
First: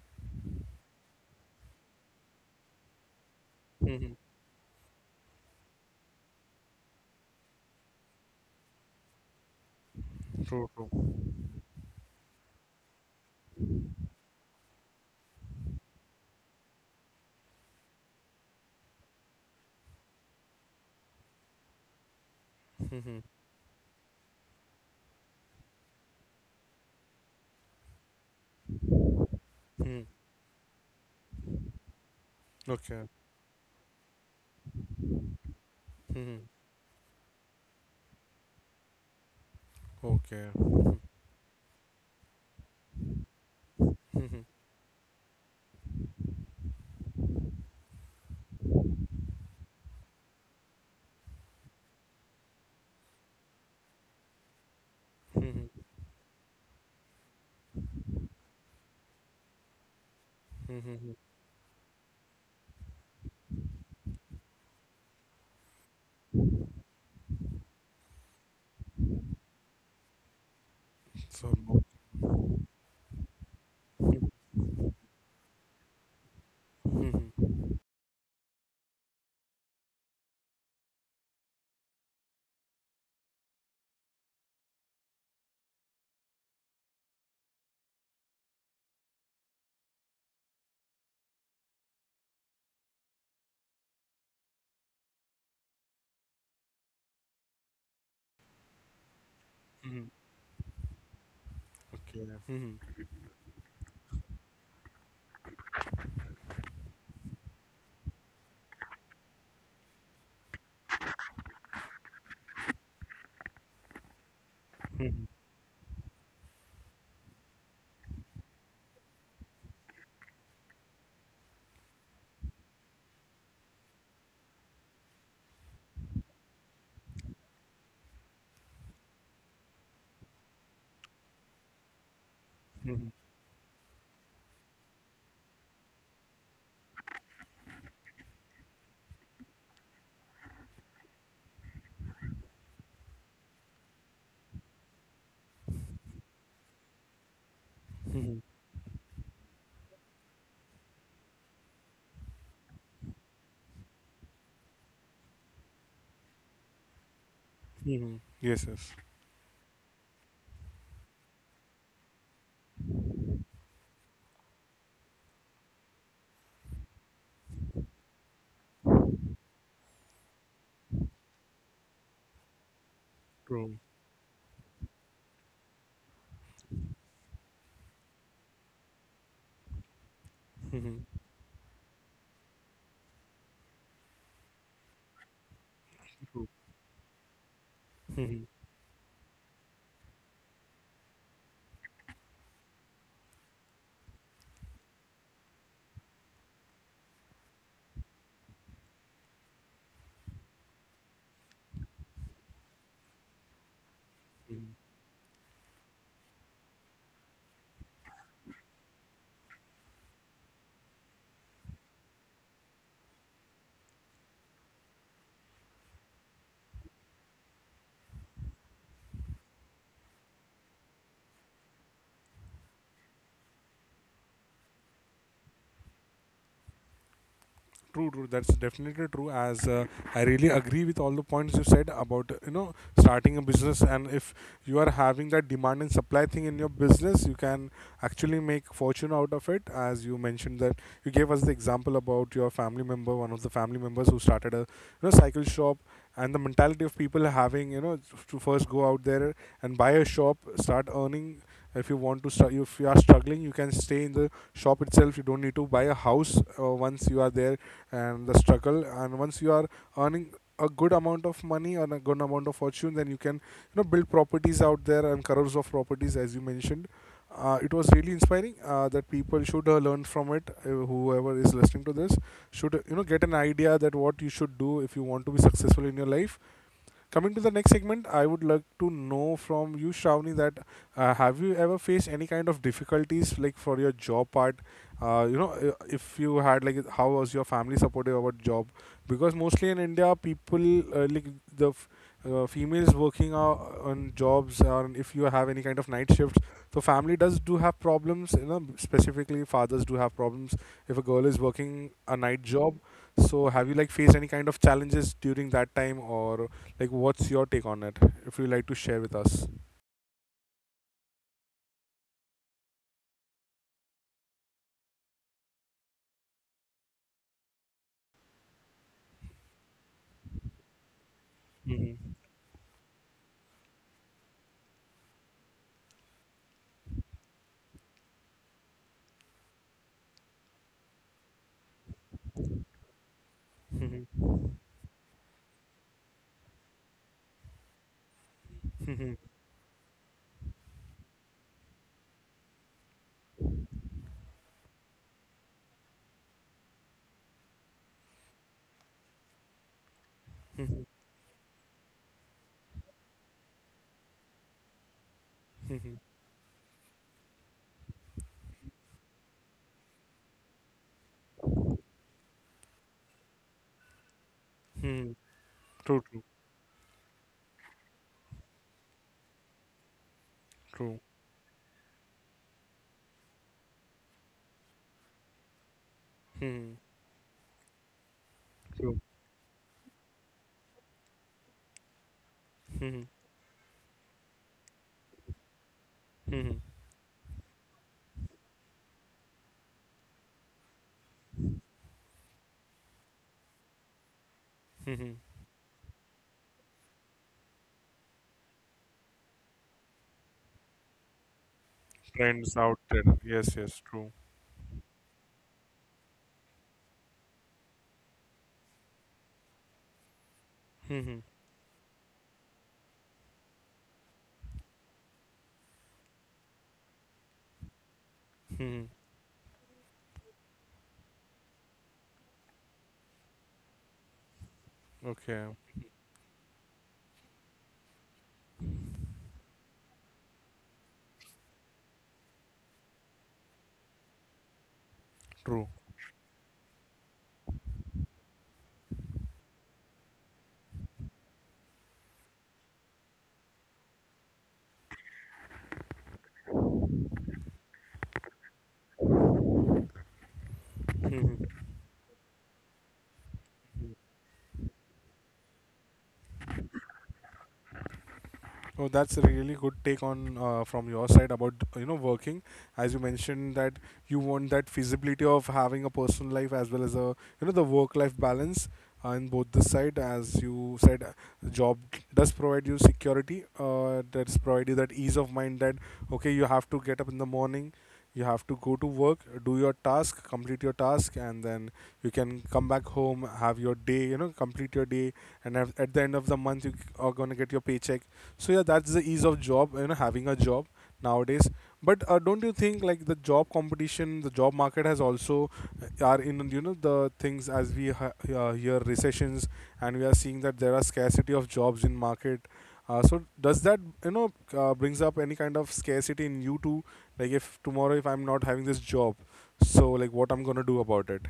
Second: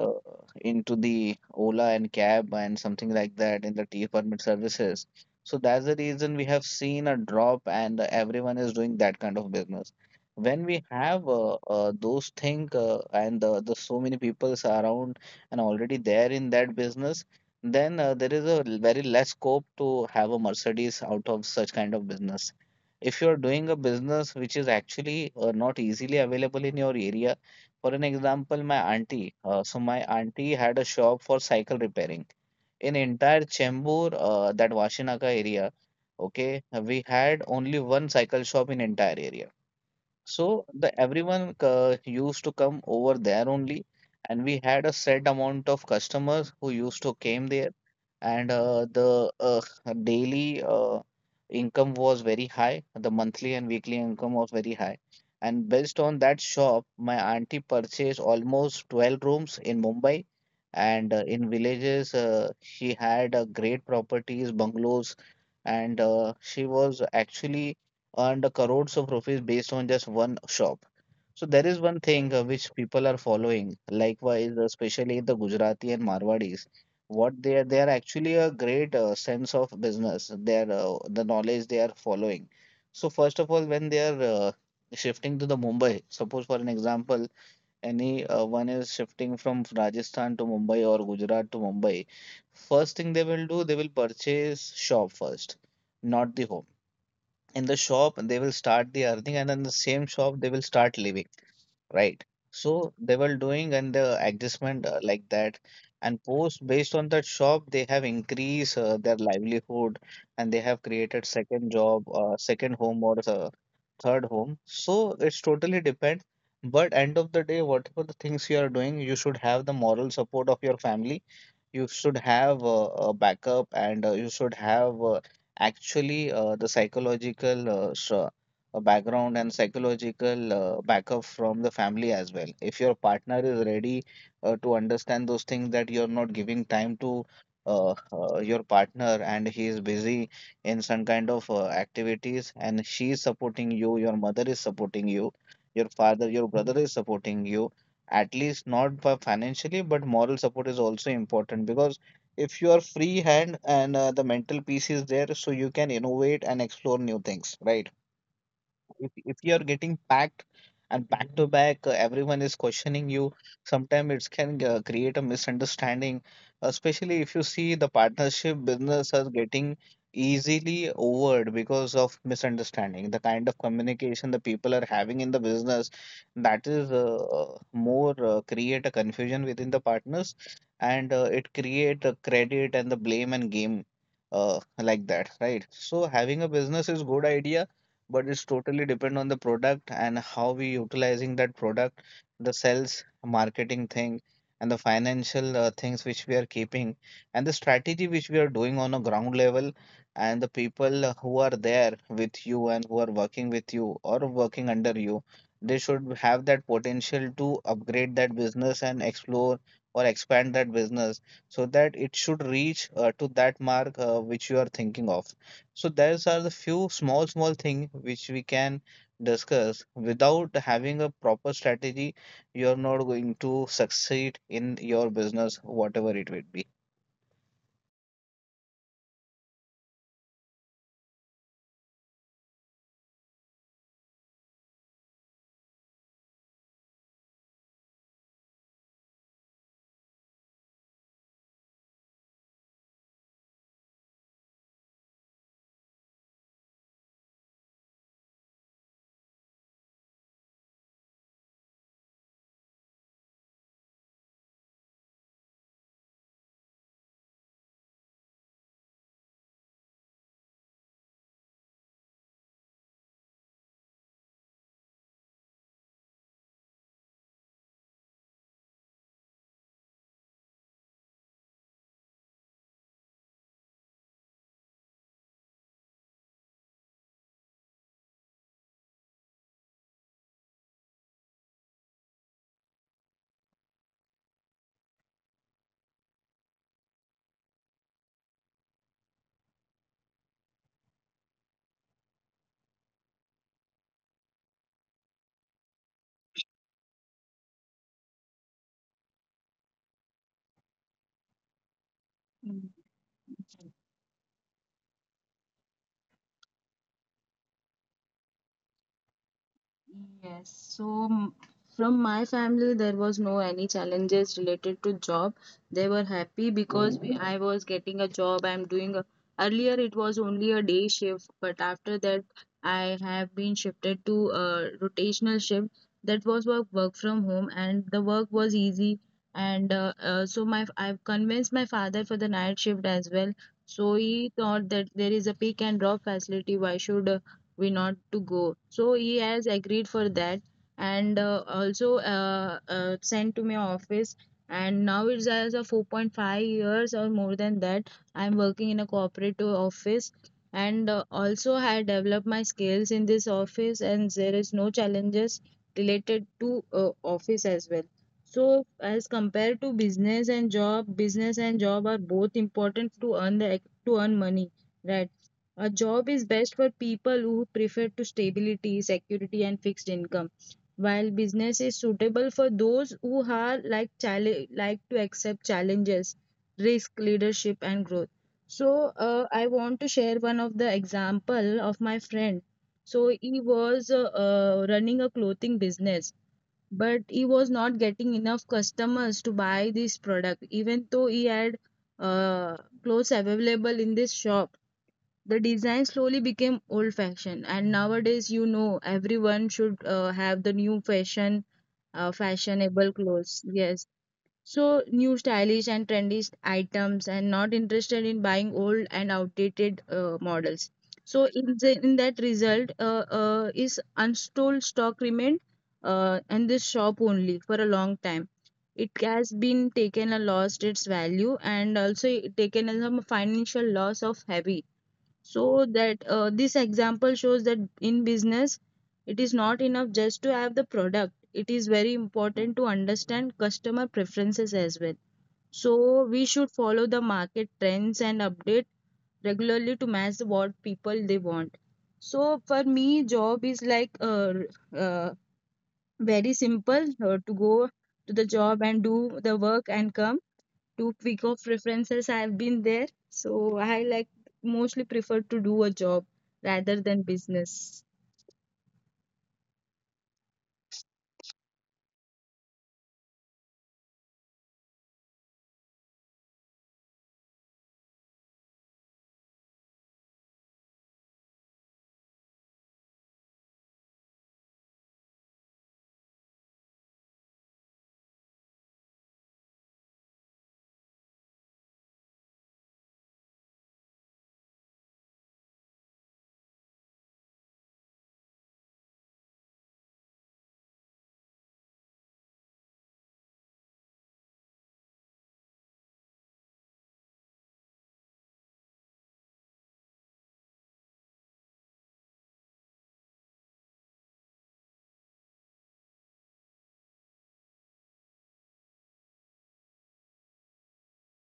Speaker 2: uh, into the Ola and cab and something like that in the T
Speaker 1: Mhm.
Speaker 2: permit services. So that's the reason we have seen a drop, and uh, everyone is doing that kind of business. When
Speaker 1: True,
Speaker 2: we
Speaker 1: true.
Speaker 2: have uh, uh, those things uh, and uh, the so many people around and already there in that business, then uh, there is a l- very less scope to have a Mercedes out of such kind of business if
Speaker 1: Mhm.
Speaker 2: you're doing a business which is actually uh, not easily available in your area, for an example, my auntie, uh, so my
Speaker 1: Mhm.
Speaker 2: auntie had a shop for cycle repairing in
Speaker 1: Okay.
Speaker 2: entire Chembur, uh, that Vashinaka area.
Speaker 1: Mhm.
Speaker 2: Okay, we had only one cycle shop in entire area,
Speaker 1: Okay.
Speaker 2: so the everyone uh, used to come over there only, and
Speaker 1: Mhm.
Speaker 2: we had a set amount of customers who used to came there, and uh, the uh, daily uh, income was very high. The monthly and weekly income was very high,
Speaker 1: Mhm.
Speaker 2: and based on that shop, my auntie purchased almost twelve rooms in Mumbai, and
Speaker 1: Mhm.
Speaker 2: uh, in villages uh, she had uh, great properties, bungalows, and uh, she was actually earned crores of rupees based on just one shop. So
Speaker 1: So,
Speaker 2: there is one thing uh, which people are following. Likewise, uh, especially the Gujarati and Marwadis, what they are they are actually a great uh, sense of business. Their uh, the knowledge they are following. So first of all, when they are uh, shifting to the Mumbai, suppose for an example, any uh, one is shifting from Rajasthan to Mumbai or Gujarat to Mumbai, first thing they will do, they will purchase shop first, not the home. In the shop they will start the earning, and then the same
Speaker 1: Mhm.
Speaker 2: shop they will start leaving, right?
Speaker 1: Mhm.
Speaker 2: So they were doing and the adjustment uh, like that, and post based on that shop they have increased uh, their livelihood and they have created second job, uh, second home or uh, third home. So
Speaker 1: Mhm.
Speaker 2: it's totally depends. But end of the day, whatever the things you are doing, you should have the moral support of your family. You should have uh, a backup, and uh, you should have uh, actually uh, the psychological uh, s- uh, background and psychological uh, backup from the family as well. If your
Speaker 1: Mhm.
Speaker 2: partner is ready uh, to understand those things that you're not giving time to uh, uh, your partner and he is busy in some kind of uh, activities, and she is supporting you, your mother is supporting you, your father, your brother is supporting you, at
Speaker 1: Mhm.
Speaker 2: least not fi- financially, but moral support is also important because if you are free hand and uh, the mental peace is there, so you can innovate and explore new things, right?
Speaker 1: Mhm. yes, yes.
Speaker 2: If, if you're getting packed and back to back, uh, everyone is questioning you. Sometimes it can uh, create a misunderstanding, especially if you see the partnership business are getting easily overed because of misunderstanding. The kind of
Speaker 1: True.
Speaker 2: communication the people are having in the business, that is uh, more uh, create a confusion within the partners,
Speaker 1: Mhm.
Speaker 2: and uh, it create a credit and the blame and game uh, like that, right? So having a
Speaker 1: True.
Speaker 2: business is good idea, but
Speaker 1: Mhm.
Speaker 2: it's totally depend on the product and how we utilizing that product, the sales marketing thing and the financial uh, things which we are keeping, and the strategy which we are doing on a ground level, and the people who are there with you and who are working with you or working under you, they should have that potential to upgrade that business and explore or expand that business, so that it should reach uh, to that mark uh, which you are thinking of. So those are the few small small things which we can discuss. Without having a proper strategy, you're not going to succeed in your business, whatever it would be.
Speaker 1: True, true. That's definitely true. As uh, I really agree with all the points you said about you know starting a business, and if you are having that demand and supply thing in your business, you can actually make fortune out of it. As you mentioned that you gave us the example about your family member, one of the family members who started a you know cycle shop, and the mentality of people having you know to first go out there and buy a shop, start earning. If you want to start, if you are struggling, you can stay in the shop itself. You don't need to buy a house uh, once you are there and the struggle, and once you are earning a good amount of money and a good amount of fortune, then you can you know build properties out there, and crores of properties as you mentioned. Uh, it was really inspiring, uh, that people should uh, learn from it. Uh, whoever is listening to this should, uh, you know get an idea that what you should do if you want to be successful in your life. Coming to the next segment, I would like to know from you, Shravani, that uh, have you ever faced any kind of difficulties, like for your job part? Uh, you know, i- if you had, like, how was your family supportive about job? Because mostly in India, people, uh, like the f- uh, females working uh, on jobs, or if you have any kind of night shifts, so family does do have problems. You know, specifically fathers do have problems if a girl is working a night
Speaker 2: Mm.
Speaker 1: job. So have you like faced any kind of challenges during that time, or? Like, what's your take on it? If you like to share with us.
Speaker 2: Yes, so m- from my family there was no any challenges related to job. They were happy because we, I was getting a job. I'm doing a, earlier it was only a day shift, but after
Speaker 1: Mhm.
Speaker 2: that I have been shifted to a rotational shift. That was work work from home, and the work was easy. And uh, uh, so my I've convinced my father for the night shift as well. So he
Speaker 1: Mhm.
Speaker 2: thought that there is a pick and drop facility. Why should we not to go. So
Speaker 1: Mhm.
Speaker 2: he has agreed for that, and uh, also uh, uh, sent to my office. And now it's as a four point five years or more than that. I'm working in a cooperative office,
Speaker 1: Mhm.
Speaker 2: and uh, also I developed my skills in this office, and there is no challenges
Speaker 1: Mhm.
Speaker 2: related to uh, office as well. So as compared to business and job, business and job are both important to earn the to earn money, right?
Speaker 1: Mhm.
Speaker 2: A
Speaker 1: True,
Speaker 2: job
Speaker 1: true,
Speaker 2: is best for people who prefer to stability, security, and fixed income,
Speaker 1: true,
Speaker 2: while business is suitable for those who are like challenge, like to accept challenges,
Speaker 1: Mhm.
Speaker 2: risk, leadership, and growth. So
Speaker 1: true.
Speaker 2: uh, I want to share one of the example of my friend. So
Speaker 1: Mhm.
Speaker 2: he was uh, uh, running a clothing business,
Speaker 1: Mhm.
Speaker 2: but he was not getting enough customers to buy this product, even though he had uh, clothes available in this shop.
Speaker 1: Mhm.
Speaker 2: The design slowly became old fashioned, and nowadays you know everyone should uh, have the new fashion uh,
Speaker 1: Friends out
Speaker 2: fashionable
Speaker 1: there.
Speaker 2: clothes,
Speaker 1: Yes, yes,
Speaker 2: yes.
Speaker 1: true.
Speaker 2: So new stylish and trendy items and not interested in buying old and outdated uh, models.
Speaker 1: Mhm.
Speaker 2: So in, the, in that result uh, uh, is unsold stock remained uh, in this shop only for a long time. It
Speaker 1: Mhm.
Speaker 2: has been taken a lost its value, and also it taken as a financial loss of heavy.
Speaker 1: Okay,
Speaker 2: So that uh, this example shows that in business, it is not enough just to have the product. It is very important to understand customer preferences as well.
Speaker 1: true.
Speaker 2: So we should follow the market trends and update regularly to match what people they want. So for me, job is like uh, uh, very simple uh, to go to the job and do the work and come. Two week of references. I've been there, so I like mostly prefer to do a job rather than business.
Speaker 1: No, that's a really good take on, uh, from your side about you know working. As you mentioned that you want that feasibility of having a personal life as well as a you know the work life balance uh, in both the side. As you said, uh, the job does provide you security. Uh, that's provide you that ease of mind that okay, you have to get up in the morning. You have to go to work, do your task, complete your task, and then you can come back home, have your day, you know, complete your day, and at at the end of the month you c- are gonna get your paycheck. So yeah, that's the ease of job, you know having a job nowadays. But uh, don't you think like the job competition, the job market has also, uh, are in you know the things as we ha- uh, hear recessions, and we are seeing that there are scarcity of jobs in market. Uh, so does that you know uh, brings up any kind of scarcity in you too, like if tomorrow if I'm not having this job, so like what I'm gonna do about it?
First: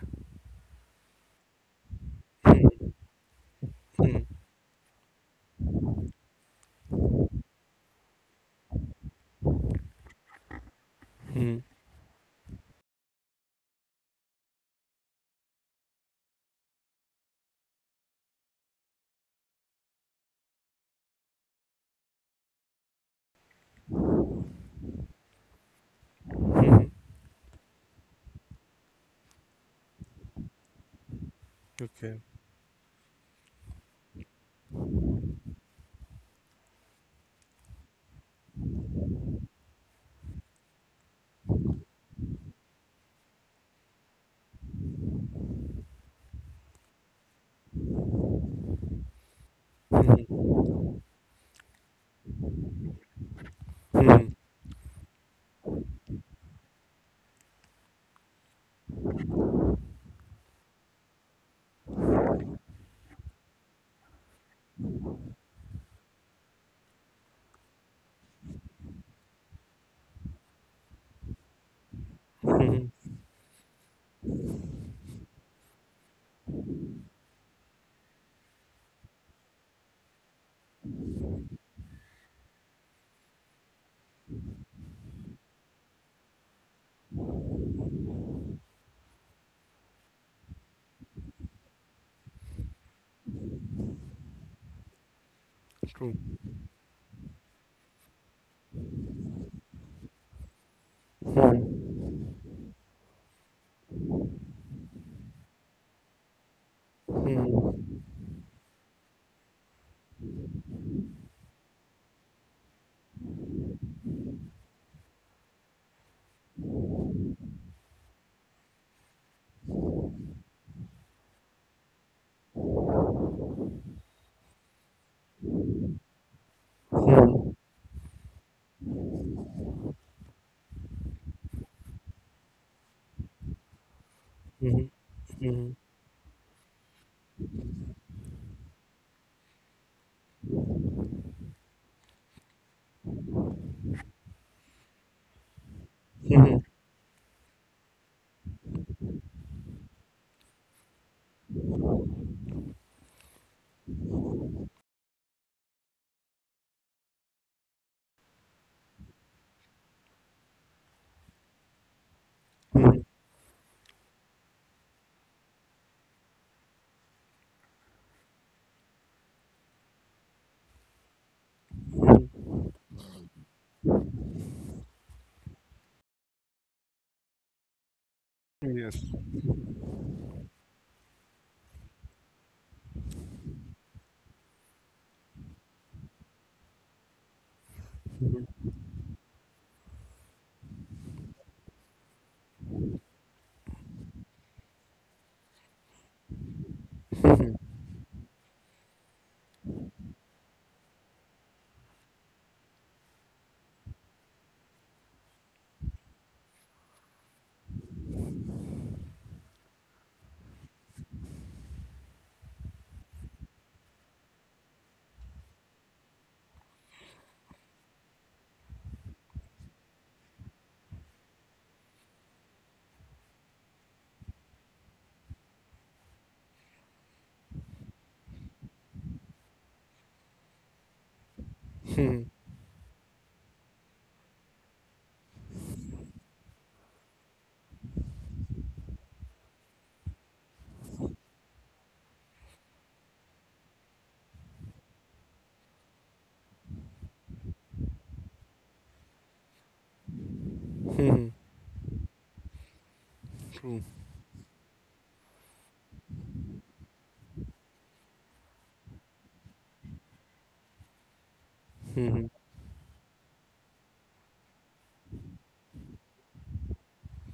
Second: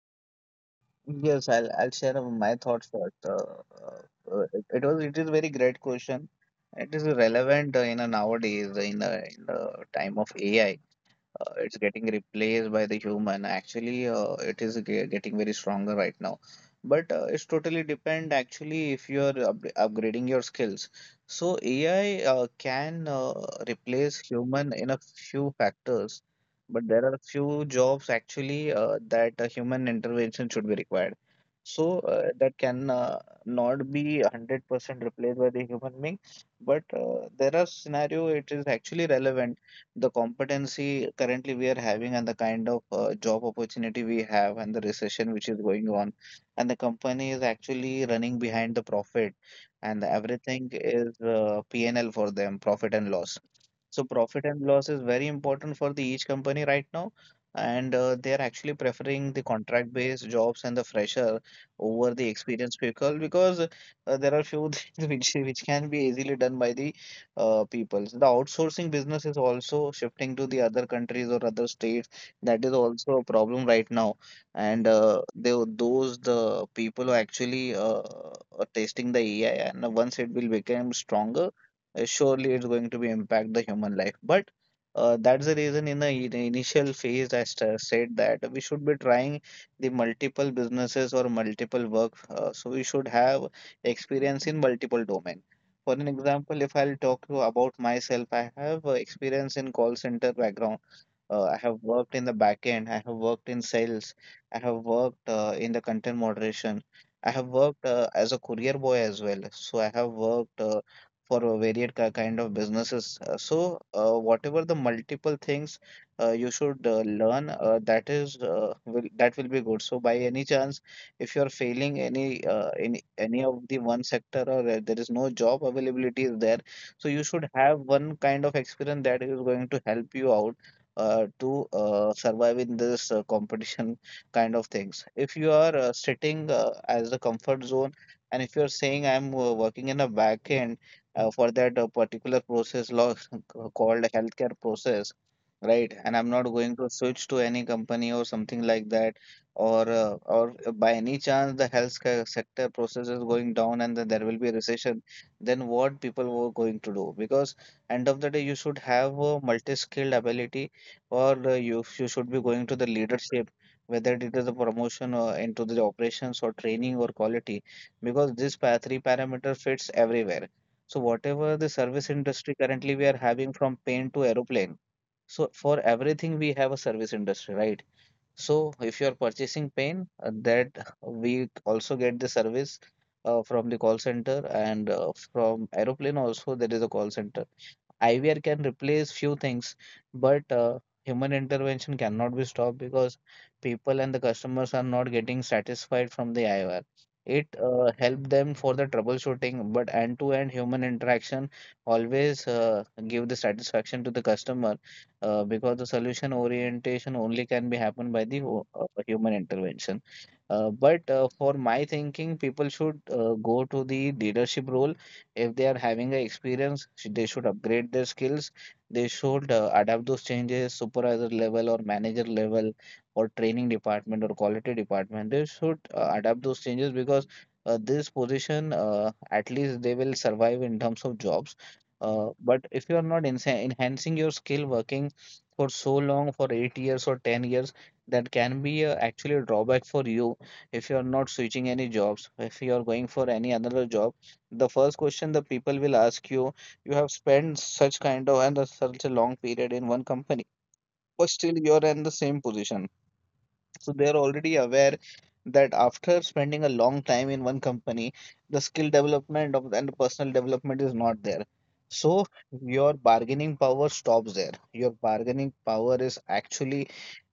Speaker 2: Yes, I'll I'll share uh, my thoughts first. Uh, uh, uh, it, it was it is very great question. It is relevant uh, in a nowadays uh, in the in the time of A I. Uh, it's getting replaced by the human, actually. Uh, it is ge- getting very stronger right now, but uh, it's totally depend actually if you are up- upgrading your skills. So AI uh, can uh, replace human in a few factors, but there are few jobs actually uh, that a human intervention should be required. So
Speaker 1: Okay.
Speaker 2: uh, that can uh, not be hundred percent replaced by the human being. But uh, there are scenario it is actually relevant. The competency currently we are having, and the kind of uh, job opportunity we have, and the recession which is going on, and the company is actually running behind the profit, and
Speaker 1: Mhm.
Speaker 2: everything is uh, P and L for them, profit and loss. So
Speaker 1: Mhm.
Speaker 2: profit and loss is very important for the each company right now, and uh, they are actually preferring the contract-based jobs and the fresher over the experienced people, because uh, there are few things which which can be easily done by the uh, peoples. The outsourcing business is also shifting to the other countries or other states.
Speaker 1: Mhm.
Speaker 2: That is also a problem right now. And uh, they, those the people who actually uh, are testing the A I, and once it will become stronger, uh, surely it's going to be impact the human life. But uh, that's the reason in the in- initial phase I st- said that we should be trying the multiple businesses or multiple work. Uh, so we should have experience in multiple domain. For
Speaker 1: True.
Speaker 2: an example, if I'll talk to about myself, I have uh, experience in call center background. Uh, I have
Speaker 1: Mhm.
Speaker 2: worked in the backend. I have worked in sales. I have worked uh, in the content moderation. I have
Speaker 1: Mhm.
Speaker 2: worked uh, as a courier boy as well. So I have worked uh, for a varied ki- kind of businesses. Uh, so uh, whatever the multiple things uh, you should uh, learn, uh, that is uh, will, that will be good. So by any chance, if you are failing any uh, any any of the one sector, or uh, there is no job availability is there, so you
Speaker 1: Mhm.
Speaker 2: should have one kind of experience that is going to help you out uh, to uh, survive in this uh, competition kind of
Speaker 1: Mhm.
Speaker 2: things. If you
Speaker 1: Mhm.
Speaker 2: are uh, sitting uh, as the comfort zone, and if you're saying I'm uh, working in a back end uh, for that uh, particular process lo- called a healthcare process, right? And I'm not
Speaker 1: Mhm.
Speaker 2: going to switch to any company or something like that, or uh, or by any chance the healthcare sector process is going down and then there will be a recession. Then what people were going to do? Because end of the day you should have a multi-skilled ability, or uh, you you should be going to the leadership, whether it is a promotion or into the operations or training or quality, because this pa- three parameter fits everywhere. So whatever the service industry currently we are having, from paint to aeroplane, so for everything we have a service industry, right? So
Speaker 1: Yes.
Speaker 2: if you are purchasing paint, uh, that we also get the service uh, from the call center, and uh, from aeroplane also there is a call center. I V R can replace few things, but uh, human intervention cannot be stopped, because people and the customers are not getting satisfied from the I V R. It uh, help them for the troubleshooting, but end-to-end human interaction always uh, give the satisfaction to the customer, uh, because the solution orientation only can be happened by the hu- uh, human intervention. Uh, but uh, for my thinking, people should uh, go to the leadership role. If they are having a experience, sh- they should upgrade their skills. They should uh, adapt those changes, supervisor level or manager level or training department or quality department. They should uh, adapt those changes, because uh, this position, uh, at least they will survive in terms of jobs. Uh, but if you are not ensa- enhancing your skill, working for so long for eight years or ten years, that can be uh, actually a drawback for you. If you are not switching any jobs, if you are going for any another job, the first question the people will ask you, you have spent such kind of and a- such a long period in one company,
Speaker 1: Mhm.
Speaker 2: but still you're in the same position.
Speaker 1: True.
Speaker 2: So they're already aware that after spending a long time in one company, the skill development of and personal development is not there. So
Speaker 1: Mhm.
Speaker 2: your bargaining power stops there. Your bargaining power is actually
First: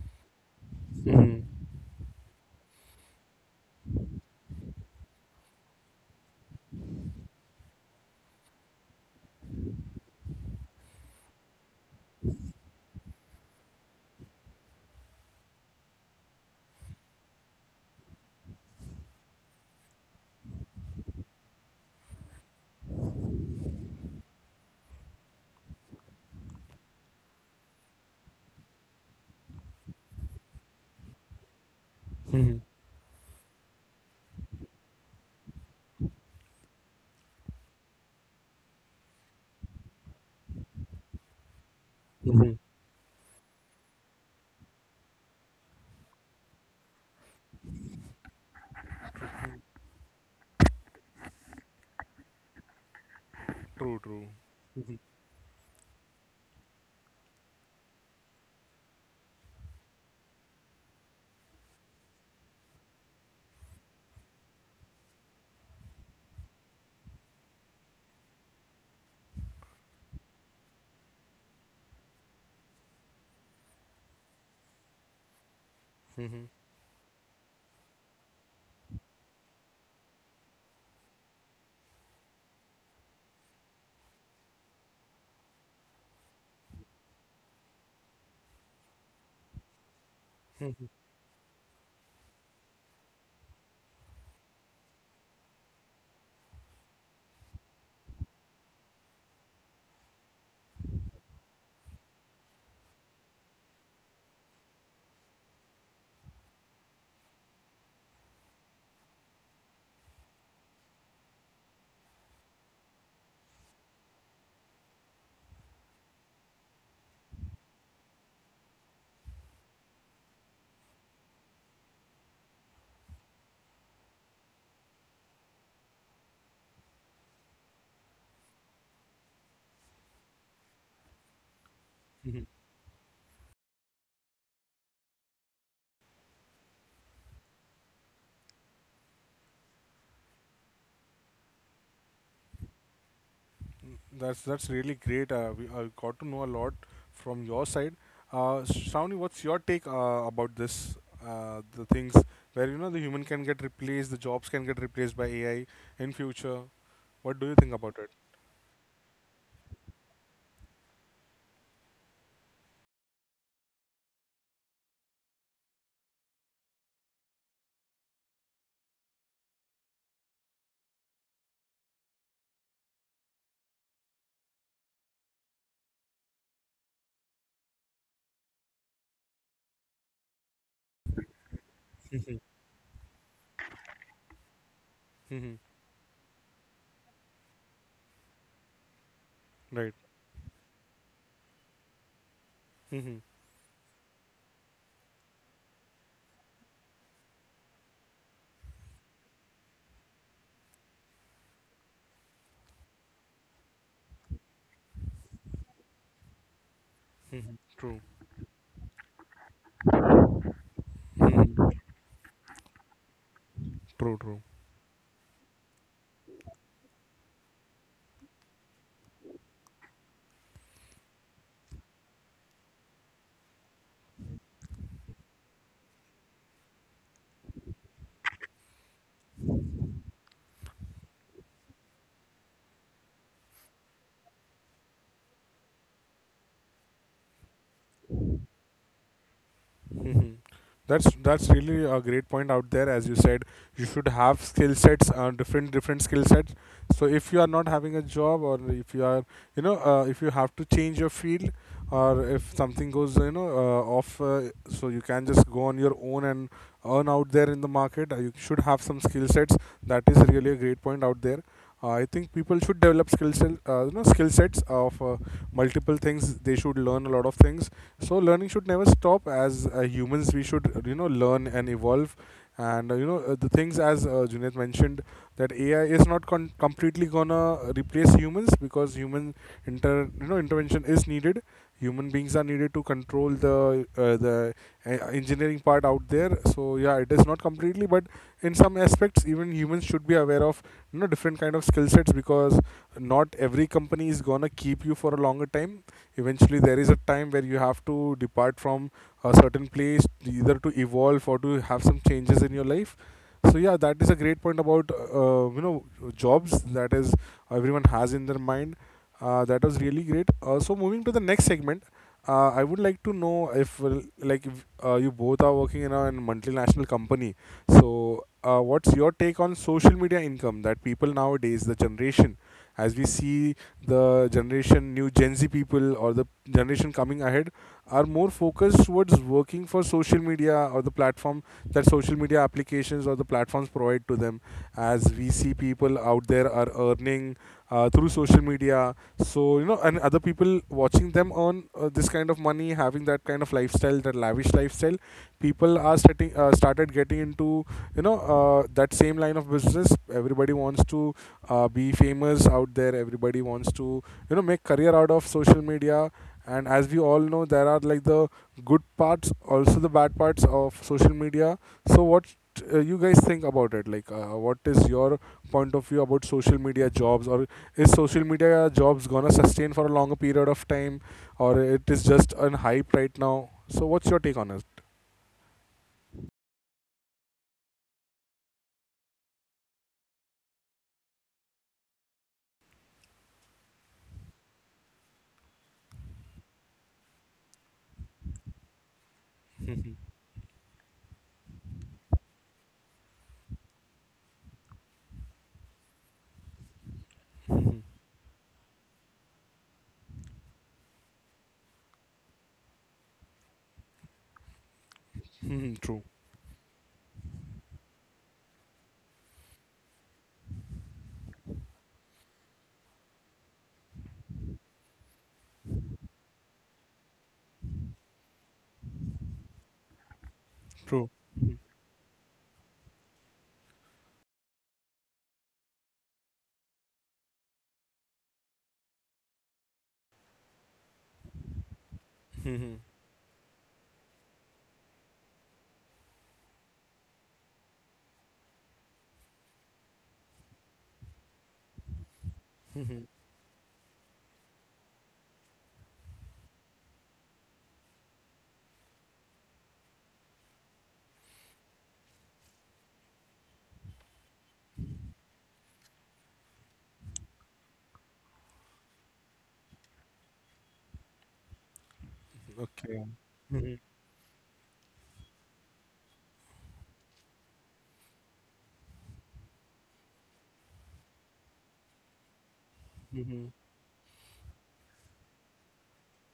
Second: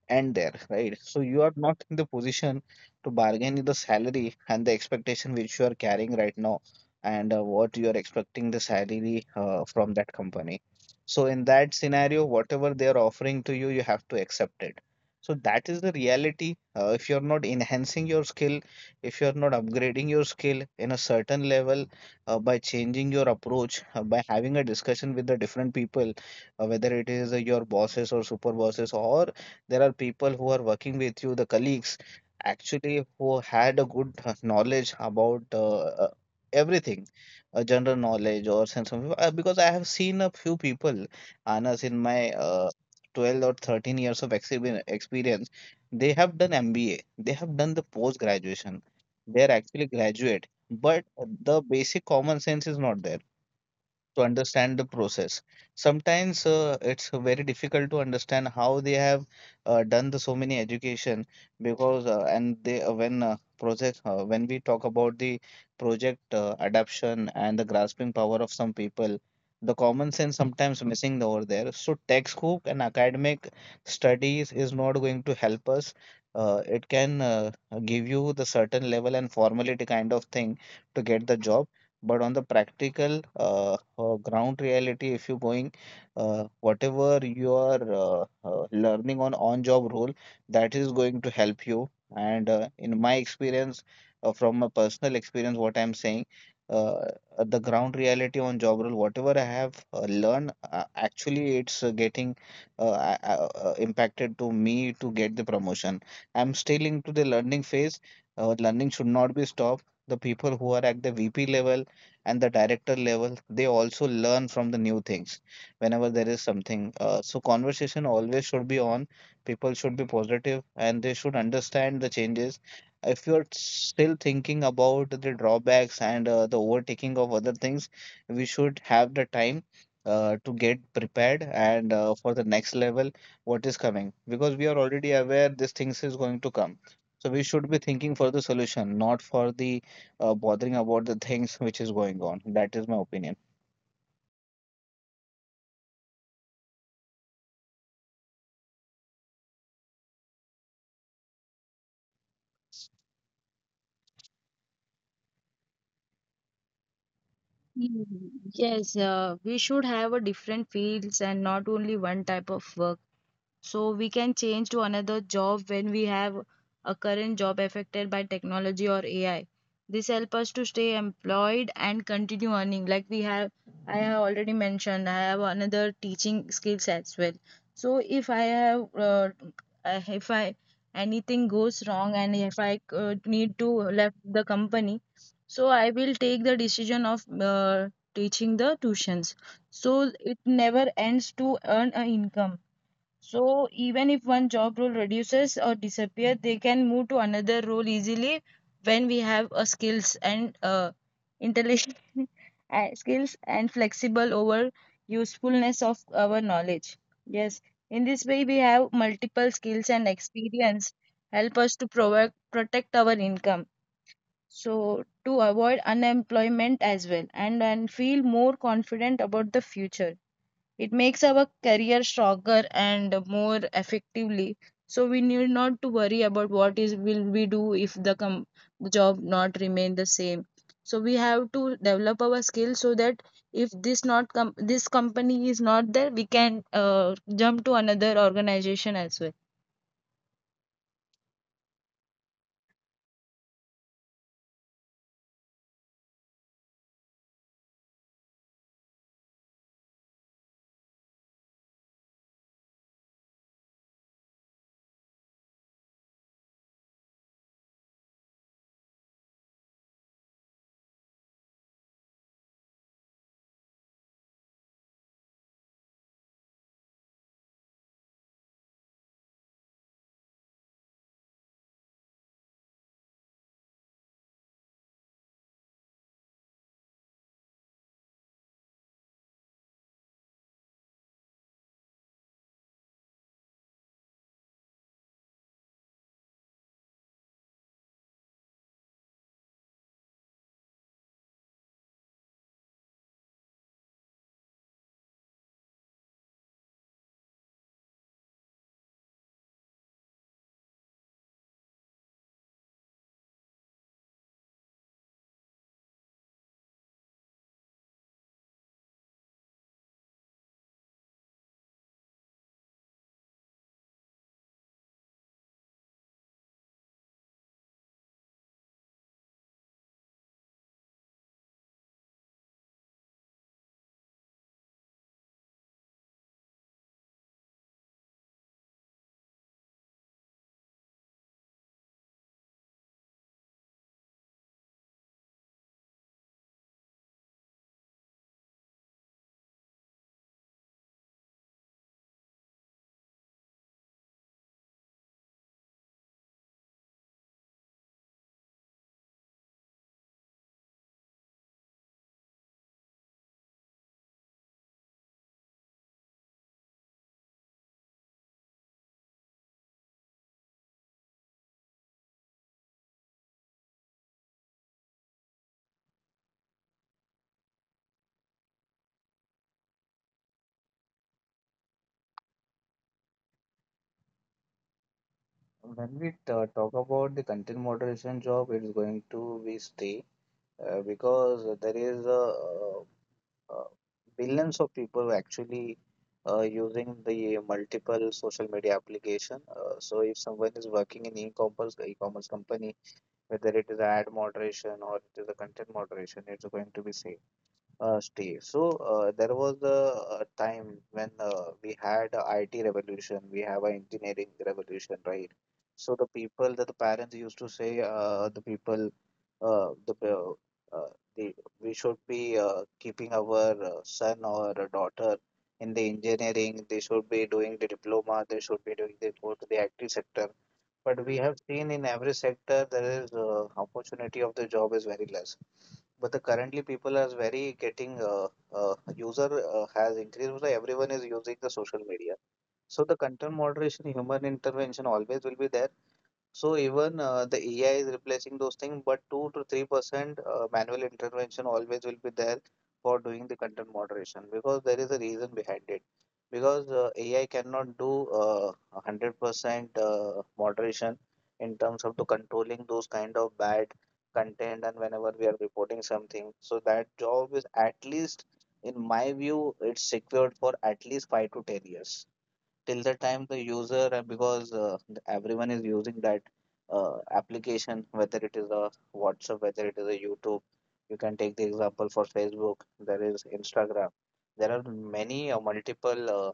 Speaker 2: end there, right? So you
Speaker 1: Mhm.
Speaker 2: are not in the position to bargain with the salary and the expectation which you are carrying right now, and uh, what you are expecting the salary uh, from that company. So in that scenario, whatever they are offering to you, you have to accept it. So that is the reality. Uh, if you're not enhancing your skill, if you're not upgrading your skill in a certain level uh, by changing your approach, uh, by having a discussion with the different people, uh, whether it is uh, your bosses or super bosses, or there are people who are working with you, the colleagues,
Speaker 1: Mhm.
Speaker 2: actually who had a good uh, knowledge about uh, uh, everything, uh, general knowledge or sense of uh, because I have seen a few people, Anas, in my
Speaker 1: Mhm.
Speaker 2: uh, twelve or thirteen years of exhibi- experience, they have done M B A, they have done the post graduation, they are actually graduate, but the basic common sense is not there
Speaker 1: True.
Speaker 2: to
Speaker 1: True.
Speaker 2: understand the
Speaker 1: Mhm.
Speaker 2: process. Sometimes uh, it's very difficult to understand how they have uh, done the so many education because uh, and they uh, when uh, project uh, when we talk about the project uh, adaption and the grasping power of some people, the common sense sometimes missing over there. So textbook and academic studies is not going to help us.
Speaker 1: Mhm. Mhm.
Speaker 2: Uh, it can uh, give you the certain level and formality kind of thing to get the job, but on the practical uh, uh, ground reality if you're going, uh, whatever you are uh, uh, learning on on job role, that is going to help you. And uh, in my experience uh, from my personal experience, what I'm saying, uh, the ground reality on job role whatever I have uh, learned, uh, actually it's uh, getting uh, uh, uh, uh, impacted to me to get the promotion. I'm still into the learning phase. Uh, learning should not be stopped. The people who are at the V P level and the director level, they also learn from the new things whenever there is something. Uh, so conversation always should be on. People should be positive and they should understand the changes. If you're still thinking about the drawbacks and uh, the overtaking of other things, we should have the time uh, to get prepared and uh, for the
Speaker 1: Mhm.
Speaker 2: next level, what is coming, because we are already aware these things is going to come. So we should be thinking for the solution, not for the uh, bothering about the things which is going on. That is my opinion.
Speaker 1: Mm, That's that's really great. Uh, we, I got to know a lot from your side. Uh, Shravani, what's your take uh, about this? Uh, the things where you know the human can get replaced, the jobs can get replaced by A I in future. What do you think about it?
Speaker 2: Mm, yes, uh, we should have a different fields and not only one type of work. So we can change to another job when we have a current job affected by technology or A I. This help us to stay employed and continue earning. Like we have, I have already mentioned, I have another teaching skills as well. So if I have, uh, uh, if I anything goes wrong and if I uh, need to left the company,
Speaker 1: Mhm.
Speaker 2: so I will take the decision of uh, teaching the tuitions.
Speaker 1: Right.
Speaker 2: So it never ends to earn an income.
Speaker 1: Mhm.
Speaker 2: So even if one job role reduces or disappears, they can move to another role easily when we have a skills and uh, intelligence uh, skills and flexible over usefulness of our knowledge. Yes, in
Speaker 1: True.
Speaker 2: this way we have multiple skills and experience help us to provide protect our income.
Speaker 1: True. True.
Speaker 2: So to avoid unemployment as well, and and feel more confident about the future. It makes our career stronger and more effectively. So we need not to worry about what is will we do if the com- the job not remain the same. So we have to develop our skills so that if this not com- this company is not there, we can uh, jump to another organization as well.
Speaker 1: Hmm. That's that's really a great point out there. As you said, you should have skill sets, uh, different different skill sets. So if you are not having a job, or if you are you know uh, if you have to change your field, or if something goes you know uh, off, uh, so you can just go on your own and earn out there in the market. Uh, you should have some skill sets. That is really a great point out there. uh, I think people should develop skill set, uh, you know skill sets of uh, multiple things. They should learn a lot of things, so learning should never stop. As uh, humans we should uh, you know learn and evolve. And uh, you know uh, the things as uh, Junaid mentioned, that A I is not con- completely gonna replace humans, because human inter you know intervention is needed. Human beings are needed to control the uh, the uh, engineering part out there. So yeah, it is not completely, but in some aspects, even humans should be aware of you know different kind of skill sets, because not every company is gonna keep you for a longer time. Eventually, there is a time where you have to depart from a certain place, either to evolve or to have some changes in your life. So yeah, that is a great point about uh, you know jobs that is everyone has in their mind. Uh, that was really great. Uh, so moving to the next segment, uh, I would like to know if uh, like if, uh, you both are working in a multinational company, so, uh, what's your take on social media income that people nowadays, the generation, as we see the generation, new Gen Z people or the generation coming ahead, are more focused towards working for social media or the platform that social media applications or the platforms provide to them? As we see people out there are earning uh, through social media. So, you know, and other people watching them earn, uh, this kind of money, having that kind of lifestyle, that lavish lifestyle, people are starting uh, started getting into you know uh, that same line of business. Everybody wants to uh, be famous out there. Everybody wants to you know make career out of social media. And as we all know there are like the good parts also the bad parts of social media. So what uh, you guys think about it, like uh, what is your point of view about social media jobs, or is social media jobs gonna sustain for a longer period of time, or it is just on hype right now? So what's your take on it?
Speaker 2: When we ta talk about the content moderation job, it's going to be stay uh, because there is a uh, uh, billions of people actually uh, using the multiple social media application. Uh,
Speaker 1: Mhm.
Speaker 2: so if someone is working in e-commerce, e-commerce company, whether it is ad moderation or it is a content moderation, it's going to be same
Speaker 1: Mhm.
Speaker 2: uh, stay. So uh, there was a, a time when uh, we had a I T revolution, we have an engineering revolution, right?
Speaker 1: Mhm.
Speaker 2: So
Speaker 1: True.
Speaker 2: the people that the parents used to say, uh, the people, uh, the uh, uh, the we should be uh, keeping our uh, son or a daughter in the engineering. They should be doing the diploma. They should be doing the go to the I T sector, but
Speaker 1: True.
Speaker 2: we have seen in every sector there is uh, opportunity of the job is very less. But the currently people are very getting uh, uh, user uh, has increased. So everyone is using the social media.
Speaker 1: Mhm.
Speaker 2: So the content moderation, human intervention always will be there. So even uh, the A I is replacing those things, but two to three percent uh, manual intervention always will be there for
Speaker 1: Mhm.
Speaker 2: doing the content moderation because there is a reason behind it. Because uh, A I cannot do uh, one hundred percent uh, moderation in terms of the controlling those kind of bad content and whenever we are reporting something. So that job is, at least in my view, it's secured for at least five to ten years till the
Speaker 1: Okay.
Speaker 2: time the
Speaker 1: Mhm.
Speaker 2: user uh, because uh, everyone is using that uh, application, whether it is a WhatsApp, whether it is a YouTube. You can take the example for Facebook, there is
Speaker 1: Mhm.
Speaker 2: Instagram, there are many uh, multiple uh,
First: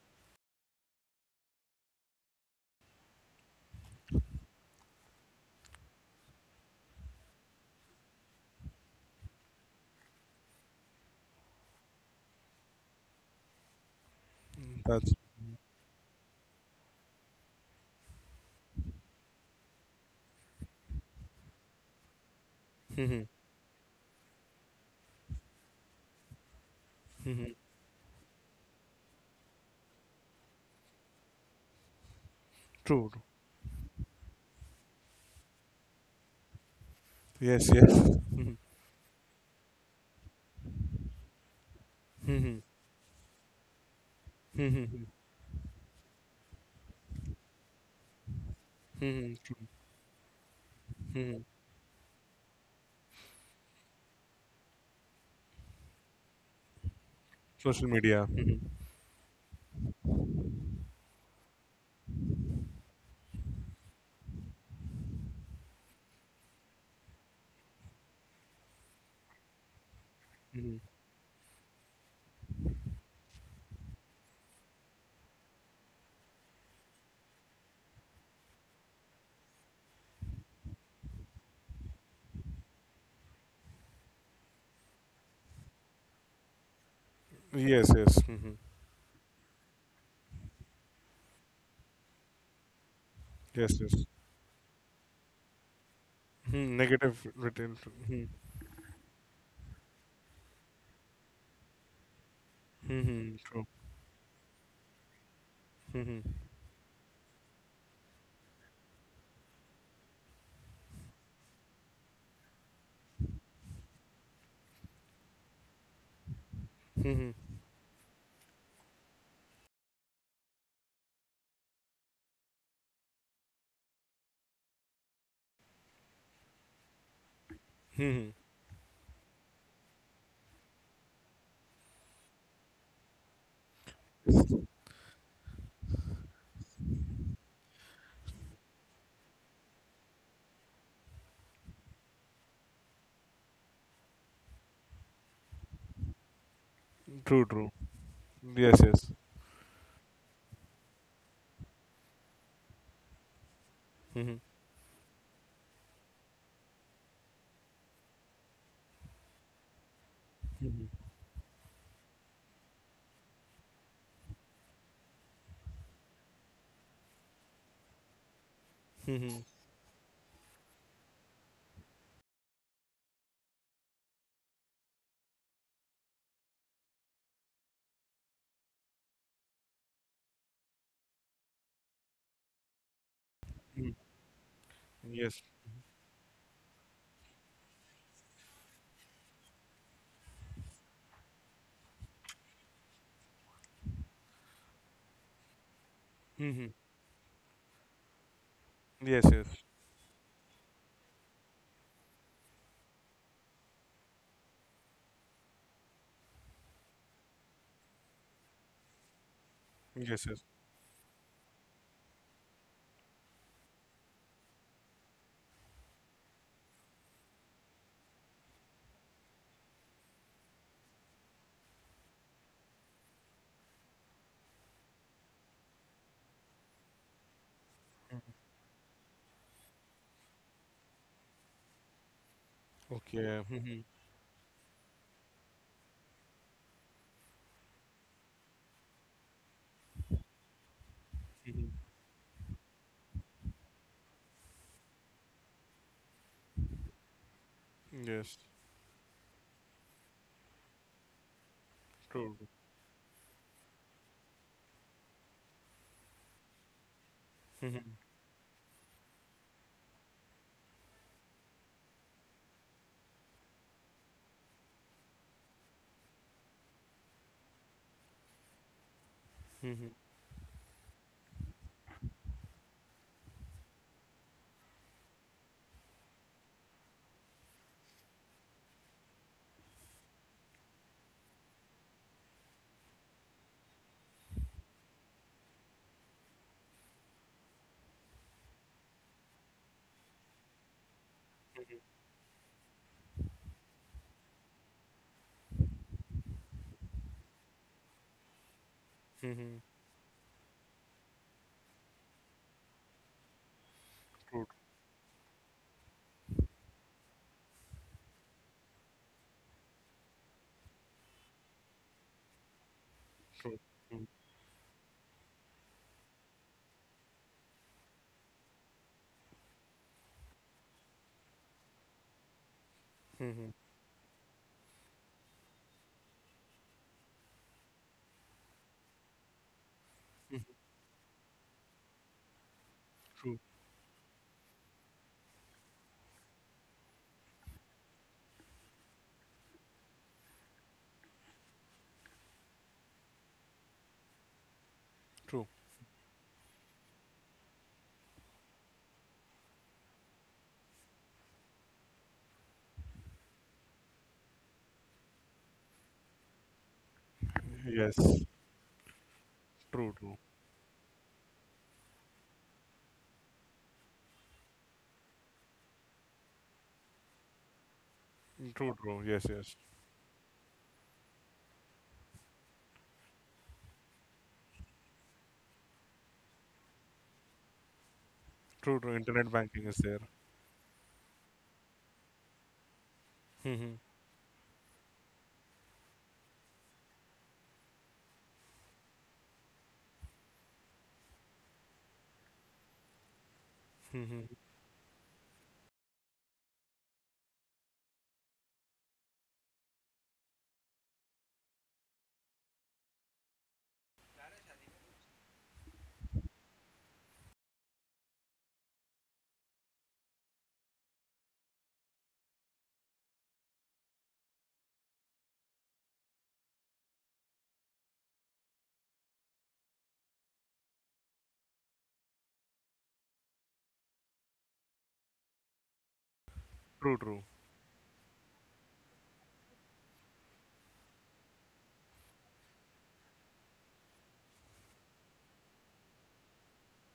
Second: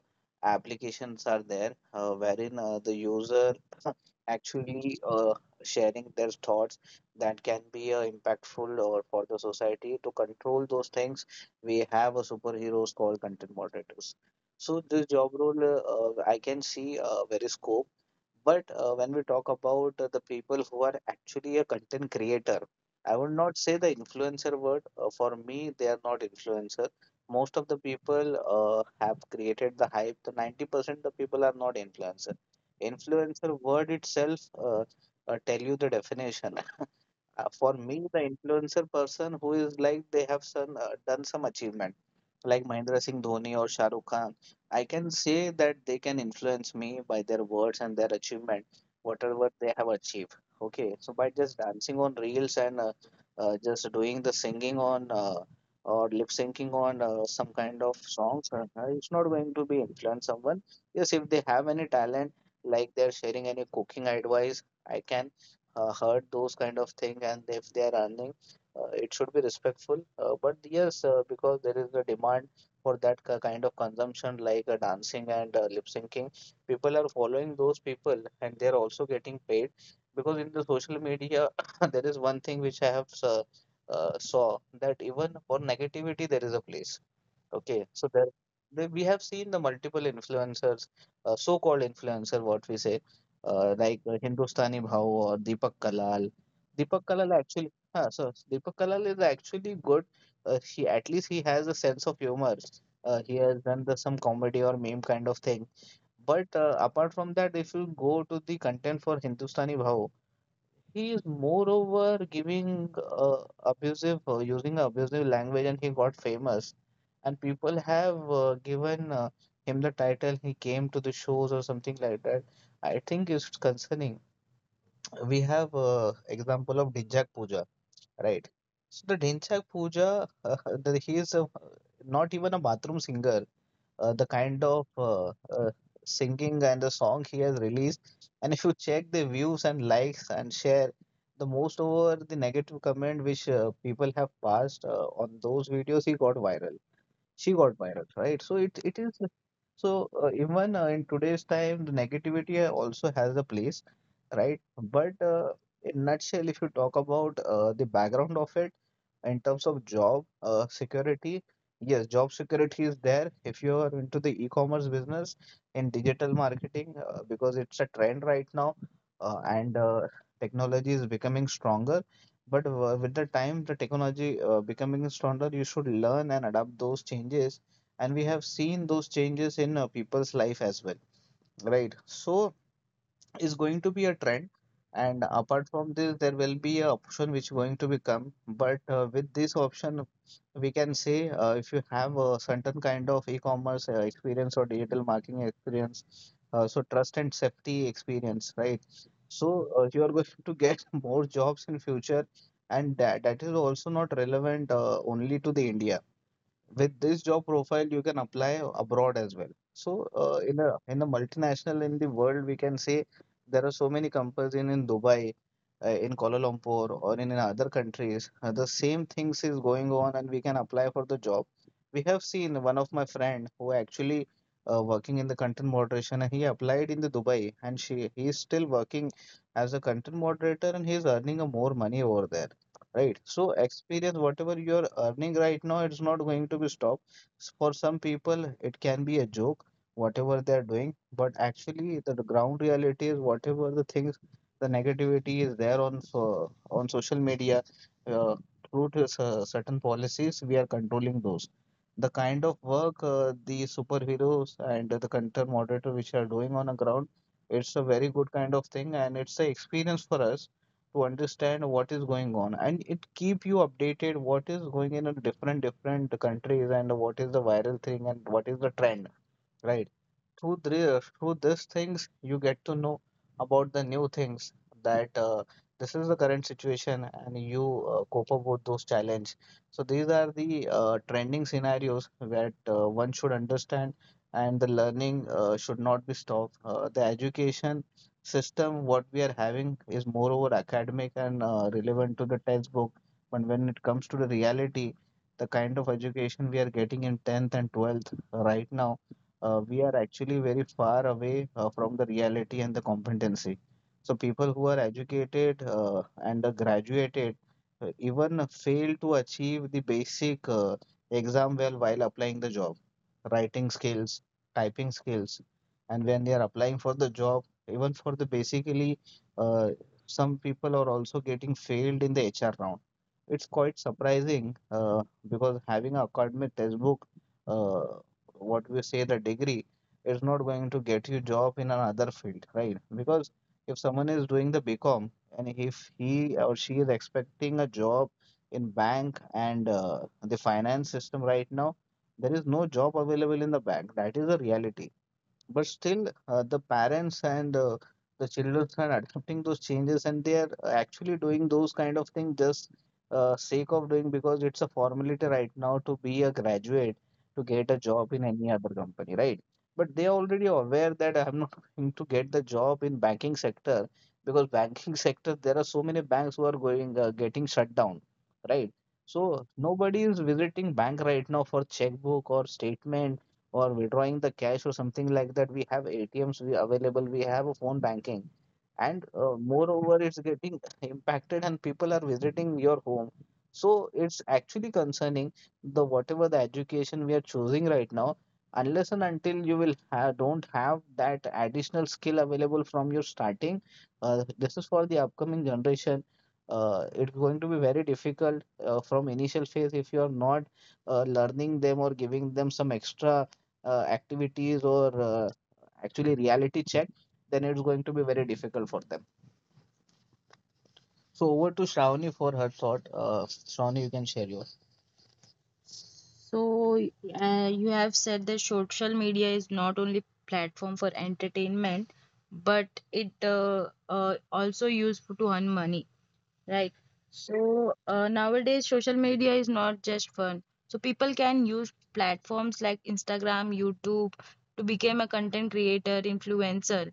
Speaker 2: applications are there, uh, wherein uh, the user actually uh, sharing their thoughts that can be uh, impactful or for the society. To control those things, we have a superheroes called content moderators. So
Speaker 1: Mm,
Speaker 2: this
Speaker 1: that's
Speaker 2: job role, uh, uh, I can see uh, very scope. But uh, when we talk about uh, the people who are actually a content creator, I
Speaker 1: Mhm.
Speaker 2: would not say the influencer word. Uh, for me, they are not influencer.
Speaker 1: Mhm.
Speaker 2: Most of the people uh, have created the hype. The ninety percent the people are not influencer.
Speaker 1: true. True.
Speaker 2: Influencer word itself uh, uh, tell you the definition. Uh,
Speaker 1: Yes.
Speaker 2: for
Speaker 1: Yes.
Speaker 2: me, the
Speaker 1: Mhm.
Speaker 2: influencer person who is like they have some, uh, done some achievement
Speaker 1: Mhm.
Speaker 2: like Mahendra Singh Dhoni or Shah Rukh Khan. I can
Speaker 1: Mhm.
Speaker 2: say that they can influence me by their words and their achievement,
Speaker 1: Mhm.
Speaker 2: whatever
Speaker 1: True.
Speaker 2: they have achieved. Okay, so by
Speaker 1: Mhm.
Speaker 2: just dancing on reels and uh, uh, just doing the singing on uh, or lip syncing on uh, some kind
Speaker 1: Social
Speaker 2: of
Speaker 1: media.
Speaker 2: songs,
Speaker 1: Mhm.
Speaker 2: uh, uh, it's not going to be influence someone. Yes, if they have any talent, like they're sharing any cooking advice, I can uh, heard those kind of thing, and if they are earning, uh, it should be respectful. Uh, but
Speaker 1: Mhm.
Speaker 2: yes, uh, because there is a demand for that ki- kind of consumption like uh, dancing and uh, lip syncing, people are following those people and they are also getting paid. Because in the social media there is one thing which I have uh, uh, saw that even for negativity there is a place. Okay,
Speaker 1: Yes.
Speaker 2: so
Speaker 1: Yes.
Speaker 2: there,
Speaker 1: Mhm.
Speaker 2: there we have seen the multiple influencers, uh, so-called influencer, what we say, uh,
Speaker 1: Yes.
Speaker 2: like
Speaker 1: Yes.
Speaker 2: uh, Hindustani Bhau or Deepak Kalal.
Speaker 1: Mhm.
Speaker 2: Deepak
Speaker 1: Negative
Speaker 2: Kalal actually,
Speaker 1: written.
Speaker 2: huh,
Speaker 1: Mhm.
Speaker 2: so Deepak Kalal is actually good. Uh, he at least he has a sense of humor. Uh, he
Speaker 1: Mhm.
Speaker 2: has
Speaker 1: True.
Speaker 2: done the, some comedy or meme kind of thing.
Speaker 1: Mhm.
Speaker 2: But uh, apart from that, if you go to the content for Hindustani Bhau, he is moreover giving uh, abusive, uh, using abusive language, and he got famous.
Speaker 1: Mhm.
Speaker 2: And people have uh, given uh, him the title. He came to the shows or something like that. I think it's concerning. We have uh, example of Dhinchak Puja, right? So the Dhinchak Puja, uh, he is a, not even a bathroom singer, uh, the kind of uh, uh, singing and the song he has released. And if you check the views and likes and share, the most over the negative comment which uh, people have passed uh, on those videos, he got viral,
Speaker 1: True.
Speaker 2: she
Speaker 1: True.
Speaker 2: got viral, right? So it
Speaker 1: Yes.
Speaker 2: it
Speaker 1: Yes.
Speaker 2: is, so uh, even uh, in today's time the negativity uh, also has a place,
Speaker 1: Mhm.
Speaker 2: right? But uh, in nutshell, if you talk about uh, the background of it in terms of job uh,
Speaker 1: Mhm.
Speaker 2: security, yes, job security is there if you are into the e-commerce business, in digital marketing, uh, because it's a trend right now. Uh,
Speaker 1: Mhm.
Speaker 2: and uh, Technology is becoming stronger, but w- with the time, the technology uh, becoming stronger, you should learn and adapt those changes. And we have seen those changes in uh, people's life as well, right? So is going
Speaker 1: Mhm.
Speaker 2: to be a trend. And
Speaker 1: Yes.
Speaker 2: apart from this, there will be a option which going to become, but uh, with this option, we can say uh, if you have a certain kind of e-commerce uh, experience or digital marketing experience, uh,
Speaker 1: Mhm.
Speaker 2: so trust and safety experience, right?
Speaker 1: Yes.
Speaker 2: So
Speaker 1: Yes.
Speaker 2: uh, you are going to get more jobs in future. And that, that is also not relevant uh, only to the India. With this job profile, you can apply abroad as well. So
Speaker 1: Yes.
Speaker 2: uh,
Speaker 1: Yes.
Speaker 2: in a in a multinational, in the world we can say, there are so many companies in, in Dubai, uh, in Kuala Lumpur, or in, in other countries, uh, the same things is going on and we can apply for the job. We have seen one of my friend who actually uh, working in the content moderation, and he applied in the Dubai, and she he is still working as a content moderator, and he is earning a more money over there, right?
Speaker 1: Okay.
Speaker 2: So
Speaker 1: Mhm.
Speaker 2: experience, whatever you are earning right now, it's not going to be stopped. S- For some people, it can be a joke, whatever they're doing, but
Speaker 1: Mhm.
Speaker 2: actually the the ground reality is whatever the things, the negativity is there on so, on social media,
Speaker 1: Yes.
Speaker 2: uh, through to s- uh, certain policies, we are controlling those. The
Speaker 1: True.
Speaker 2: kind of work uh, the superheroes and the content moderator which are doing on the ground, it's a
Speaker 1: Mhm,
Speaker 2: very good kind of thing, and it's a experience for us to understand what is going on, and it keep you updated what is going in a different different countries and what is the viral thing and what is the trend,
Speaker 1: mhm,
Speaker 2: right? Through the, through these things you get to know about the new things, that uh, this is the current situation, and you uh, cope up with those challenge. So these are the uh, trending scenarios that uh, one should understand, and the learning uh, should not be stopped. Uh, the education system what we are having is moreover academic and uh, relevant to the textbook, but when it comes to the reality, the kind of education we are getting in tenth and twelfth right now,
Speaker 1: mhm.
Speaker 2: uh, we are actually very far away uh, from the reality and the competency. So
Speaker 1: True.
Speaker 2: people who are educated uh, and uh, graduated uh, even fail to achieve the basic uh, exam well while applying the job,
Speaker 1: True.
Speaker 2: writing skills, typing skills, and when they are applying for the job, even for the basically, uh, some people are also getting failed in the H R round.
Speaker 1: Mhm.
Speaker 2: It's quite surprising uh, because having an academic textbook. Uh, what we say, the degree is not going to get you job in another field, right?
Speaker 1: True.
Speaker 2: Because if someone is doing the bcom and if he or she is expecting a job in bank and uh, the finance system, right now there is no job available in the bank. That is a reality,
Speaker 1: True.
Speaker 2: but still uh, the parents and uh, the children are adapting those changes, and they are uh, actually doing those kind of things just uh, sake of doing, because it's a formality right now to be a graduate to get a job
Speaker 1: Yes.
Speaker 2: in any other company, right?
Speaker 1: True.
Speaker 2: But they
Speaker 1: True.
Speaker 2: are already aware that I'm not going to get the job in banking sector, because banking sector there are so many banks who are going uh, getting shut down,
Speaker 1: True.
Speaker 2: right?
Speaker 1: True. Yes. Yes.
Speaker 2: So nobody is visiting bank right now for checkbook or statement or withdrawing the cash or something like that. We have atms we available, we have a phone banking,
Speaker 1: True. True.
Speaker 2: and
Speaker 1: Internet
Speaker 2: uh,
Speaker 1: banking is there.
Speaker 2: moreover it's getting impacted and people are visiting your home.
Speaker 1: Mhm.
Speaker 2: So it's actually concerning the whatever the education we are choosing right now. Unless and until you will ha- don't have that additional skill available from your starting, uh, this is for the upcoming generation, uh, it's going to be very difficult uh, from initial phase if you are not uh, learning them or giving them some extra uh, activities or uh, actually reality check, then it's going to be very difficult for them. So over to Shravani for her thought. Uh, Shravani, you can share yours. So, uh, you have said that social media is not only platform for entertainment, but it uh, uh, also used to earn money. Right.
Speaker 1: True.
Speaker 2: So uh, nowadays, social media is not just fun. So people can use platforms like Instagram, YouTube to become a content creator, influencer,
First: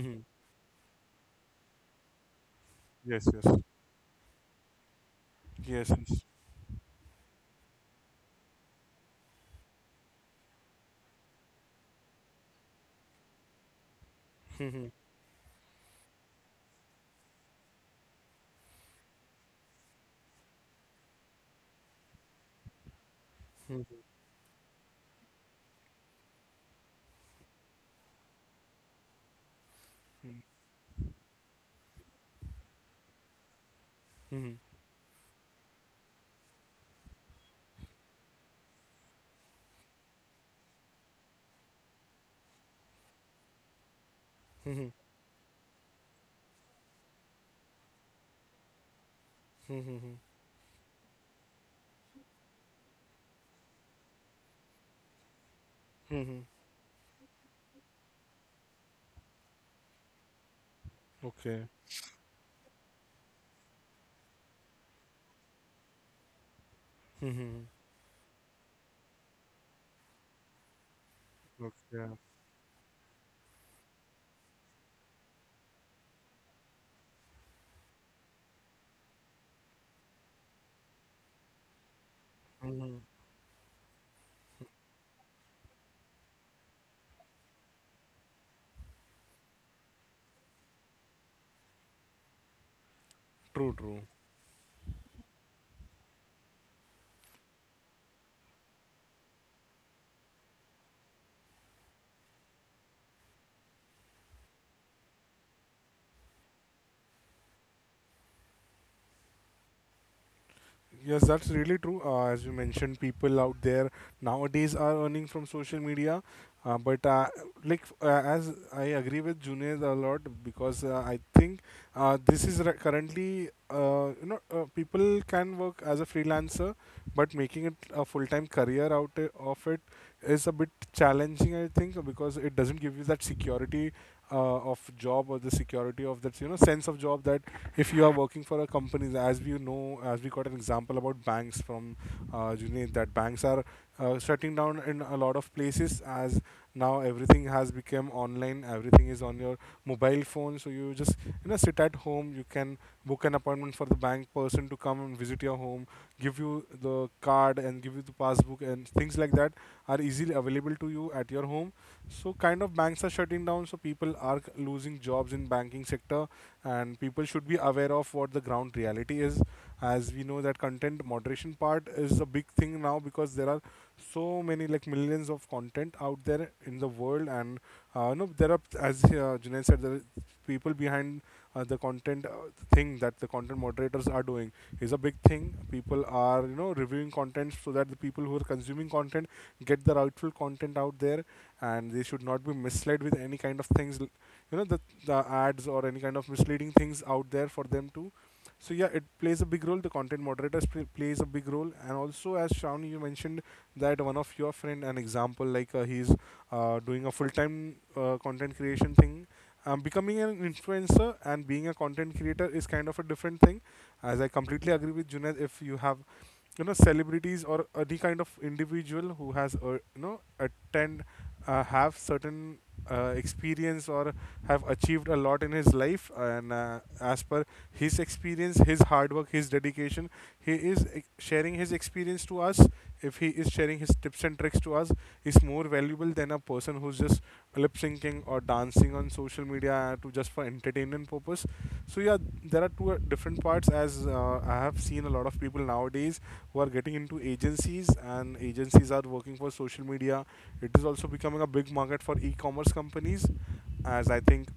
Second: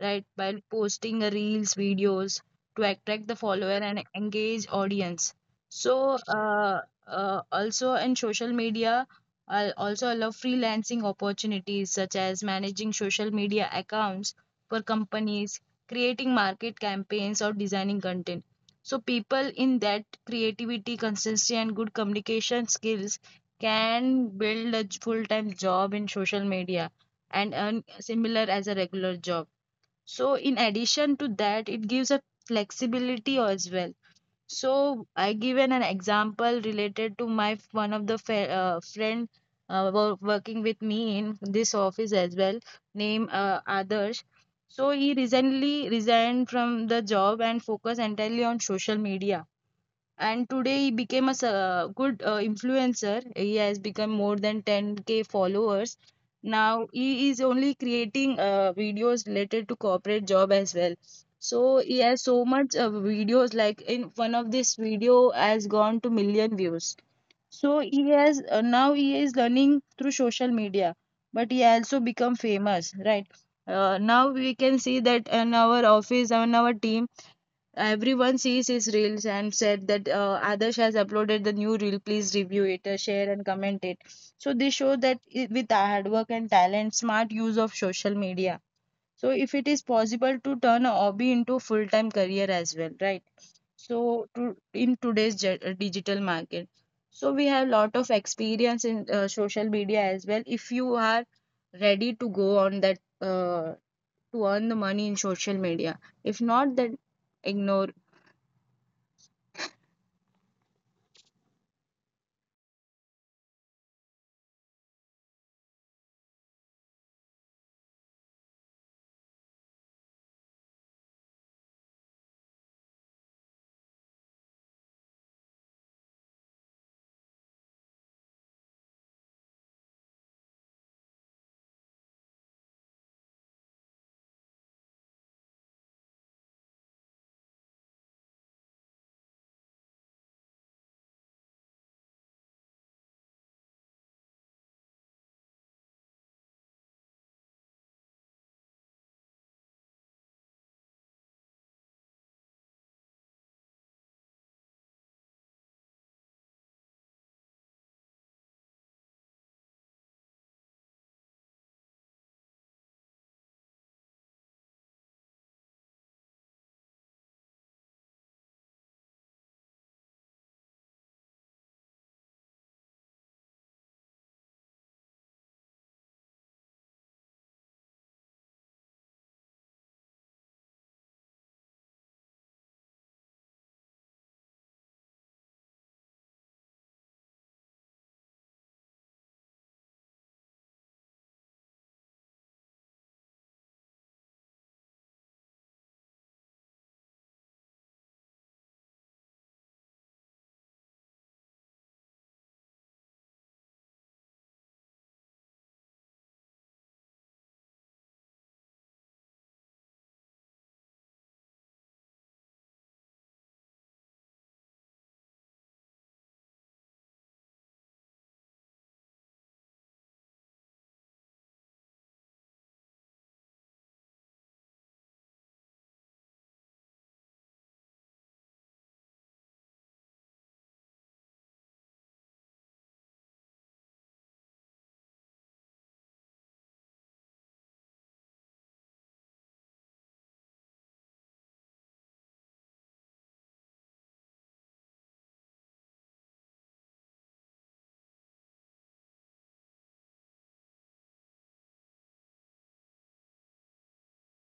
Speaker 2: right? By posting a reels, videos to attract
Speaker 1: Yes.
Speaker 2: the
Speaker 1: Yes.
Speaker 2: follower and engage audience.
Speaker 1: Yes.
Speaker 2: So
Speaker 1: Yes.
Speaker 2: uh, uh, Also in social media, I also allow freelancing opportunities such as managing social media accounts for companies, creating market campaigns, or designing content, so people in that creativity, consistency, and good communication skills can build a full-time job in social media and earn similar as a regular job. So in addition to that, it gives a flexibility as well. So I given an example related to my f- one of the fe- uh, friend uh, wo- working with me in this office as well, name uh, Adarsh. So he recently resigned from the job and focused entirely on social media,
Speaker 1: Mm.
Speaker 2: and today he became a s- uh, good uh, influencer. He has become more than ten k followers. Now he is only creating uh, videos related to corporate job as well. So
Speaker 1: Okay.
Speaker 2: he has so much uh, videos, like in one of this video has gone to million views.
Speaker 1: Mhm.
Speaker 2: So he has uh, now he is learning through social media, but he also
Speaker 1: Yeah.
Speaker 2: become famous, right? Uh, now we can see that in our office and our team, everyone sees his reels and said that uh, Adarsh has uploaded the new reel. Please review it, uh,
Speaker 1: Mhm.
Speaker 2: share and comment it. So they show that I- with hard work and talent, smart use of social media. So if it is possible to turn a hobby into full-time career as well, right?
Speaker 1: True. True.
Speaker 2: So to, in today's ge- uh, digital market, so we have lot of experience in uh, social media as well. If you are ready to go on that uh, to earn the money in social media, if not, then ignore.
Speaker 1: Yes, that's really true. Uh, as you mentioned, people out there nowadays are earning from social media. Uh, but uh, like uh, as I agree with Junaid a lot because uh, I think uh, this is re- currently uh, you know uh, people can work as a freelancer, but making it a full-time career out i- of it is a bit challenging. I think because it doesn't give you that security uh, of job or the security of that you know sense of job that if you are working for a company, as we know, as we got an example about banks from uh, Junaid, that banks are uh, shutting down in a lot of places as now everything has become online, everything is on your mobile phone. So you just, you know, sit at home, you can book an appointment for the bank person to come and visit your home, give you the card and give you the passbook, and things like that are easily available to you at your home. So kind of banks are shutting down, so people are c- losing jobs in banking sector, and people should be aware of what the ground reality is. As we know that content moderation part is a big thing now because there are so many like millions of content out there in the world. And uh, you know, there are, as uh, Junaid said, there are people behind uh, the content uh, thing. That the content moderators are doing is a big thing. People are, you know, reviewing content so that the people who are consuming content get the rightful content out there, and they should not be misled with any kind of things. L- you know, the, the ads or any kind of misleading things out there for them too. So yeah, it plays a big role, the content moderator plays a big role. And also as Shawn you mentioned that one of your friend, an example, like uh, he's uh, doing a full-time uh, content creation thing. Um, becoming an influencer and being a content creator is kind of a different thing, as I completely agree with Junaid. If you have, you know, celebrities or any kind of individual who has uh, you know attend uh, have certain uh, experience or have achieved a lot in his life, and uh, as per his experience, his hard work, his dedication, he is ex- sharing his experience to us, if he is sharing his tips and tricks to us, is more valuable than a person who's just lip syncing or dancing on social media to just for entertainment purpose. So yeah, there are two uh, different parts. As uh, I have seen a lot of people nowadays who are getting into agencies, and agencies are working for social media. It is also becoming a big market for e-commerce companies. As I think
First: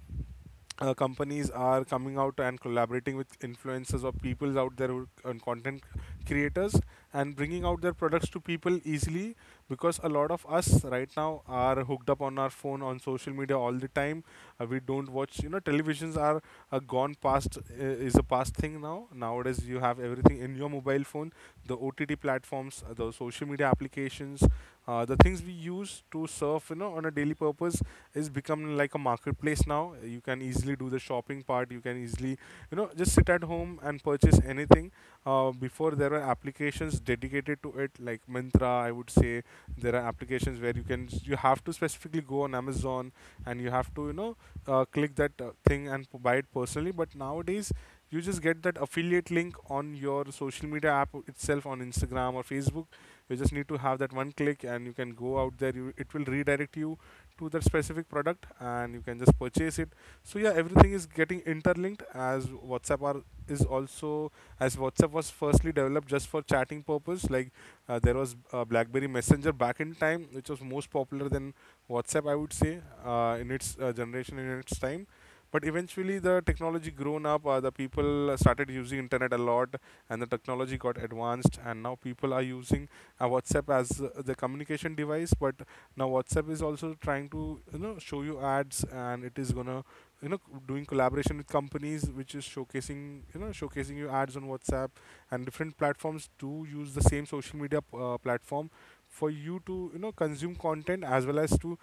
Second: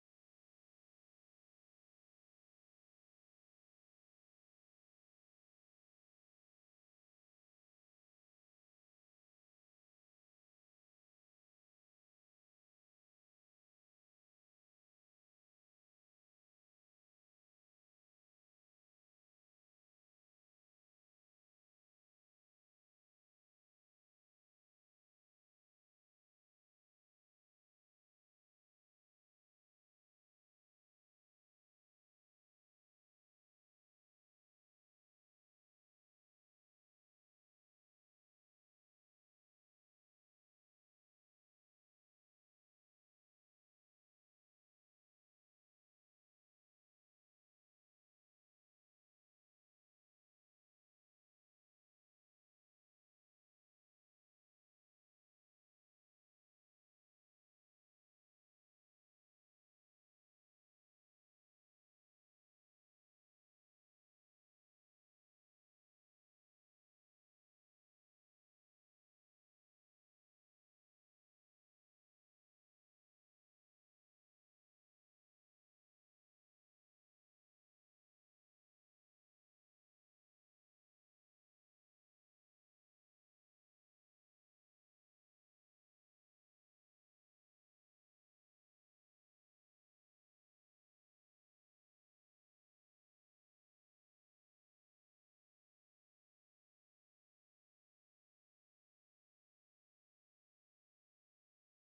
Speaker 1: uh, companies are coming out and collaborating with influencers or people out there who and content creators, and bringing out their products to people easily, because a lot of us right now are hooked up on our phone on social media all the time. Uh, we don't watch, you know, televisions are uh, gone past. Uh, is a past thing now. Nowadays you have everything in your mobile phone, the O T T platforms, uh, the social media applications, uh, the things we use to surf, you know, on a daily purpose, is becoming like a marketplace now. You can easily do the shopping part. You can easily, you know, just sit at home and purchase anything. Uh, before there were applications dedicated to it, like Mintra. I would say there are applications where you can you have to specifically go on Amazon, and you have to, you know, uh, click that uh, thing and p- buy it personally. But nowadays you just get that affiliate link on your social media app itself on Instagram or Facebook. You just need to have that one click and you can go out there. You, it will redirect you to that specific product, and you can just purchase it. So yeah, everything is getting interlinked, as WhatsApp are, is also, as WhatsApp was firstly developed just for chatting purpose. Like uh, there was uh, BlackBerry Messenger back in time, which was most popular than WhatsApp, I would say, uh, in its uh, generation, in its time. But eventually the technology grown up, uh, the people started using internet a lot, and the technology got advanced, and now people are using uh, WhatsApp as uh, the communication device. But now WhatsApp is also trying to, you know, show you ads, and it is gonna, you know, c- doing collaboration with companies, which is showcasing, you know, showcasing you ads on WhatsApp and different platforms. Do use the same social media p- uh, platform for you to, you know, consume content as well as to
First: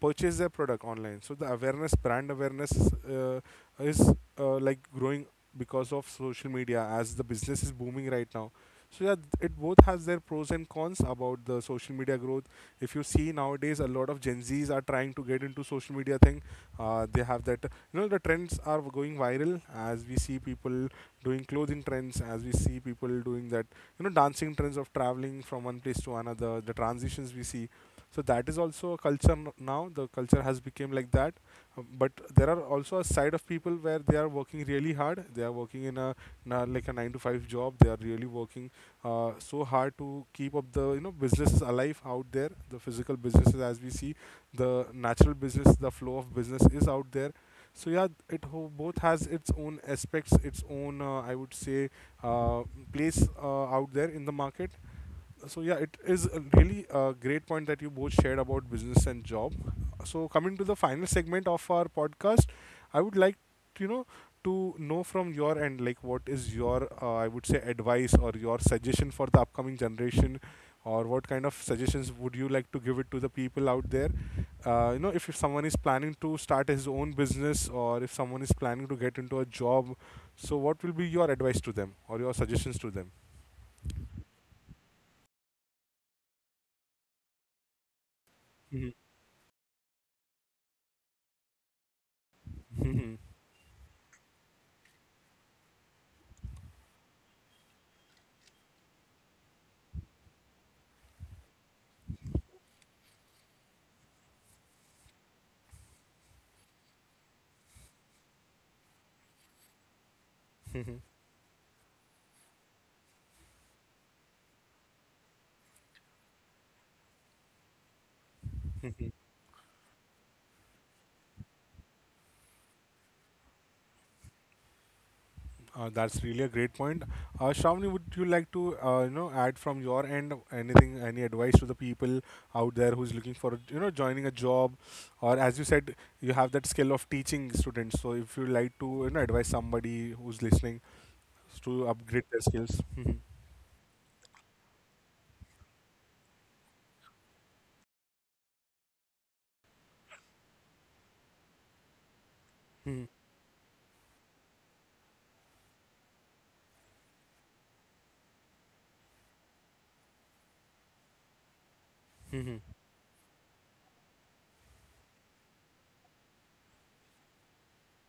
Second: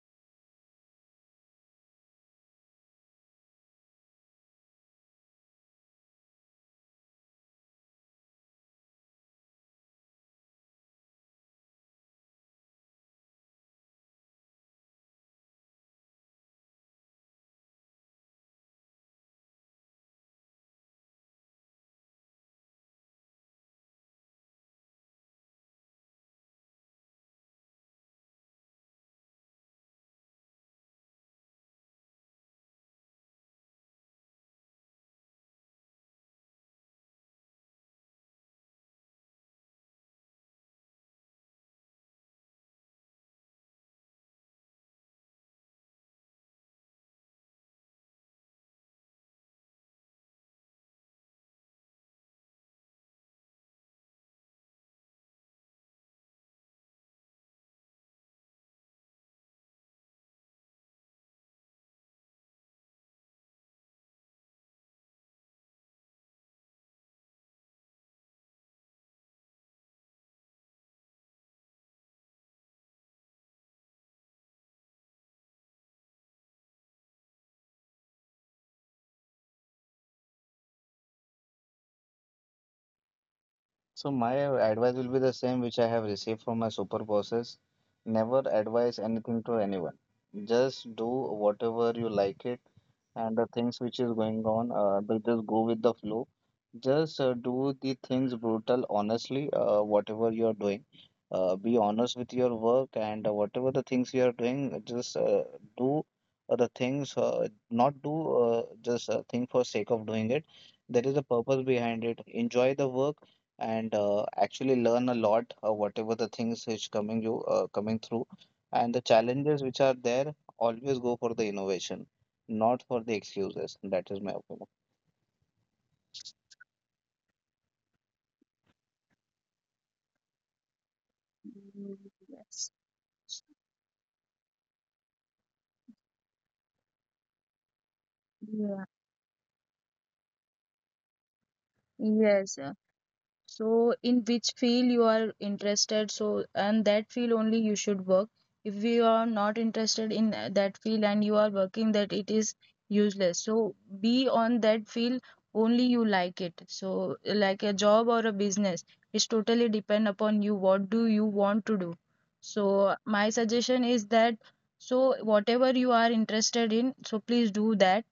Speaker 1: purchase their product online. So the awareness, brand awareness uh, is uh, like growing because of social media, as the business is booming right now. So yeah, it both has their pros and cons about the social media growth. If you see nowadays a lot of Gen Z's are trying to get into social media thing. Uh, they have that, you know, the trends are going viral, as we see people doing clothing trends, as we see people doing that, you know, dancing trends of traveling from one place to another, the transitions we see. So that is also a culture. N- now the culture has become like that. Uh, but there are also a side of people where they are working really hard. They are working in a, in a like a nine to five job. They are really working uh, so hard to keep up the, you know, businesses alive out there, the physical businesses, as we see the natural business, the flow of business is out there. So yeah, it ho- both has its own aspects, its own uh, I would say uh, place uh, out there in the market. So yeah, it is a really a great point that you both shared about business and job. So coming to the final segment of our podcast, I would like, you know, to know from your end, like what is your uh, I would say advice or your suggestion for the upcoming generation, or what kind of suggestions would you like to give it to the people out there? Uh, you know, if, if someone is planning to start his own business or if someone is planning to get into a job, so what will be your advice to them or your suggestions to them?
Speaker 2: So my advice will be the same which I have received from my super bosses. Never advise anything to anyone. Just do whatever you like it,
Speaker 1: Hmm
Speaker 2: and the things which is going on, uh, they just go with the flow. Just uh, do the things brutal honestly. Uh, whatever you are doing, uh, be honest with your work, and uh, whatever the things you are doing, just uh, do uh, the things, uh, not do uh, just a thing for sake of doing it. There is a purpose behind it. Enjoy the work, and uh, actually learn a lot. Uh, whatever the things which coming you uh, coming through, and the
Speaker 1: Mhm.
Speaker 2: challenges which are there, always go for the innovation, not for the excuses. That is my opinion.
Speaker 1: Uh, that's really a great point. Uh, Shravani, would you like to uh, you know add from your end anything, any advice to the
Speaker 2: Mm.
Speaker 1: people
Speaker 2: Yes.
Speaker 1: out there who's looking for, you know, joining a job, or as you said, you have that skill of teaching students. So if you like
Speaker 2: Yeah.
Speaker 1: to, you know, advise somebody who's listening to upgrade their
Speaker 2: Yes.
Speaker 1: skills. Mhm.
Speaker 2: So in which field you are interested, so and that field only you should work. If you are not interested in that field and you are working, that it is useless. So be on that field only you like it. So like a job or a business, it's totally depend upon you. What do you want to do?
Speaker 1: Mhm.
Speaker 2: So my suggestion is that, so whatever you are interested in, so please do that.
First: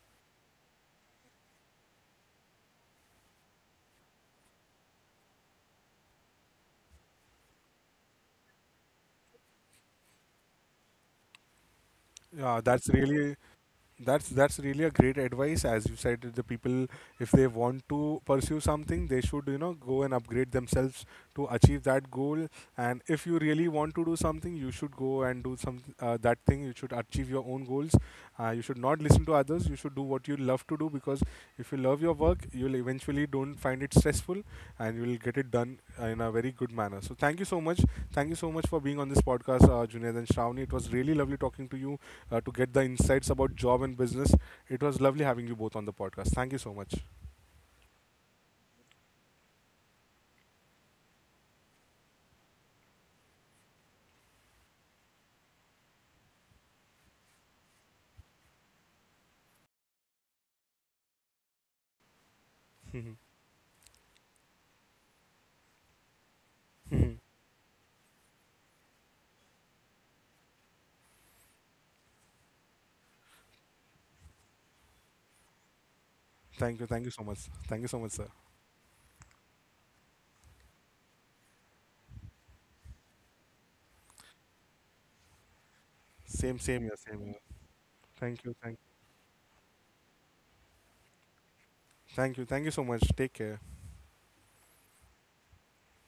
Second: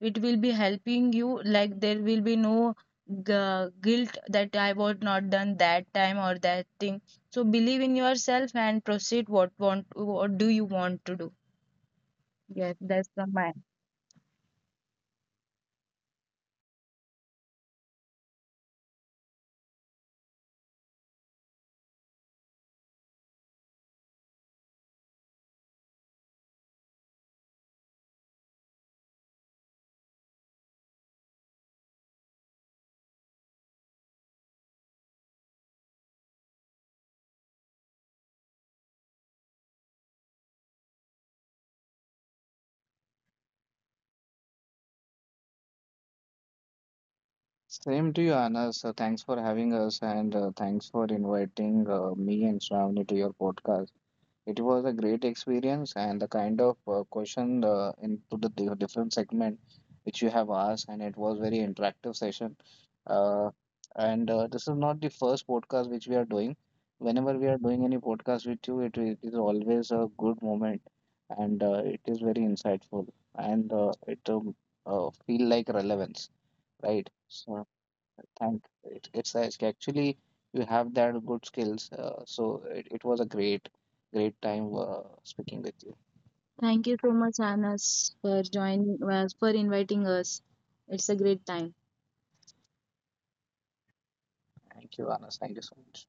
Speaker 2: It will be helping you. Like there will be no gu- guilt that I was not done that time or that thing. So believe in yourself and proceed what want what do you want to do.
Speaker 1: Yeah,
Speaker 2: Yes,
Speaker 1: that's
Speaker 2: that's the
Speaker 1: really.
Speaker 2: my.
Speaker 1: That's that's really a great advice. As you said, the people, if they want to pursue something, they should, you know, go and upgrade themselves to achieve that goal. And if you really want to do something, you should go and do some uh, that thing. You should achieve your own goals. Uh, you should not listen to others. You should do what you love to do, because if you love your work, you'll eventually don't find it stressful, and you'll get it done uh, in a very good manner. So thank you so much. Thank you so much for being on this podcast, uh, Junaid and Shravani. It was really lovely talking to you uh, to get the insights about job and business. It was lovely having you both on the podcast. Thank you so much.
Speaker 2: Same to you, Anas. So thanks for having us, and uh, thanks for inviting uh, me and Shravani to your podcast. It was a great experience, and the kind of uh, question uh, into the di- different segment which you have asked, and it was very interactive session. Uh, and uh, this is not the first podcast which we are doing. Whenever we are doing any podcast with you, it is it is always a good moment, and uh, it is very insightful, and uh, it um, uh, feel like relevance,
Speaker 1: Thank you. Thank
Speaker 2: right?
Speaker 1: you so much.
Speaker 2: So
Speaker 1: Thank you so much, sir.
Speaker 2: thank it, it's it's actually you have that good skills. Uh, so it, it was a great great time uh, speaking with you.
Speaker 1: Same, same
Speaker 2: Thank you
Speaker 1: here.
Speaker 2: so
Speaker 1: Same
Speaker 2: much,
Speaker 1: here.
Speaker 2: Anas, for
Speaker 1: Thank you. Thank,
Speaker 2: joining us, for inviting us. It's a great time.
Speaker 1: thank you. Thank you so much. Take care.
Speaker 2: Thank you, Anas. Thank you so much.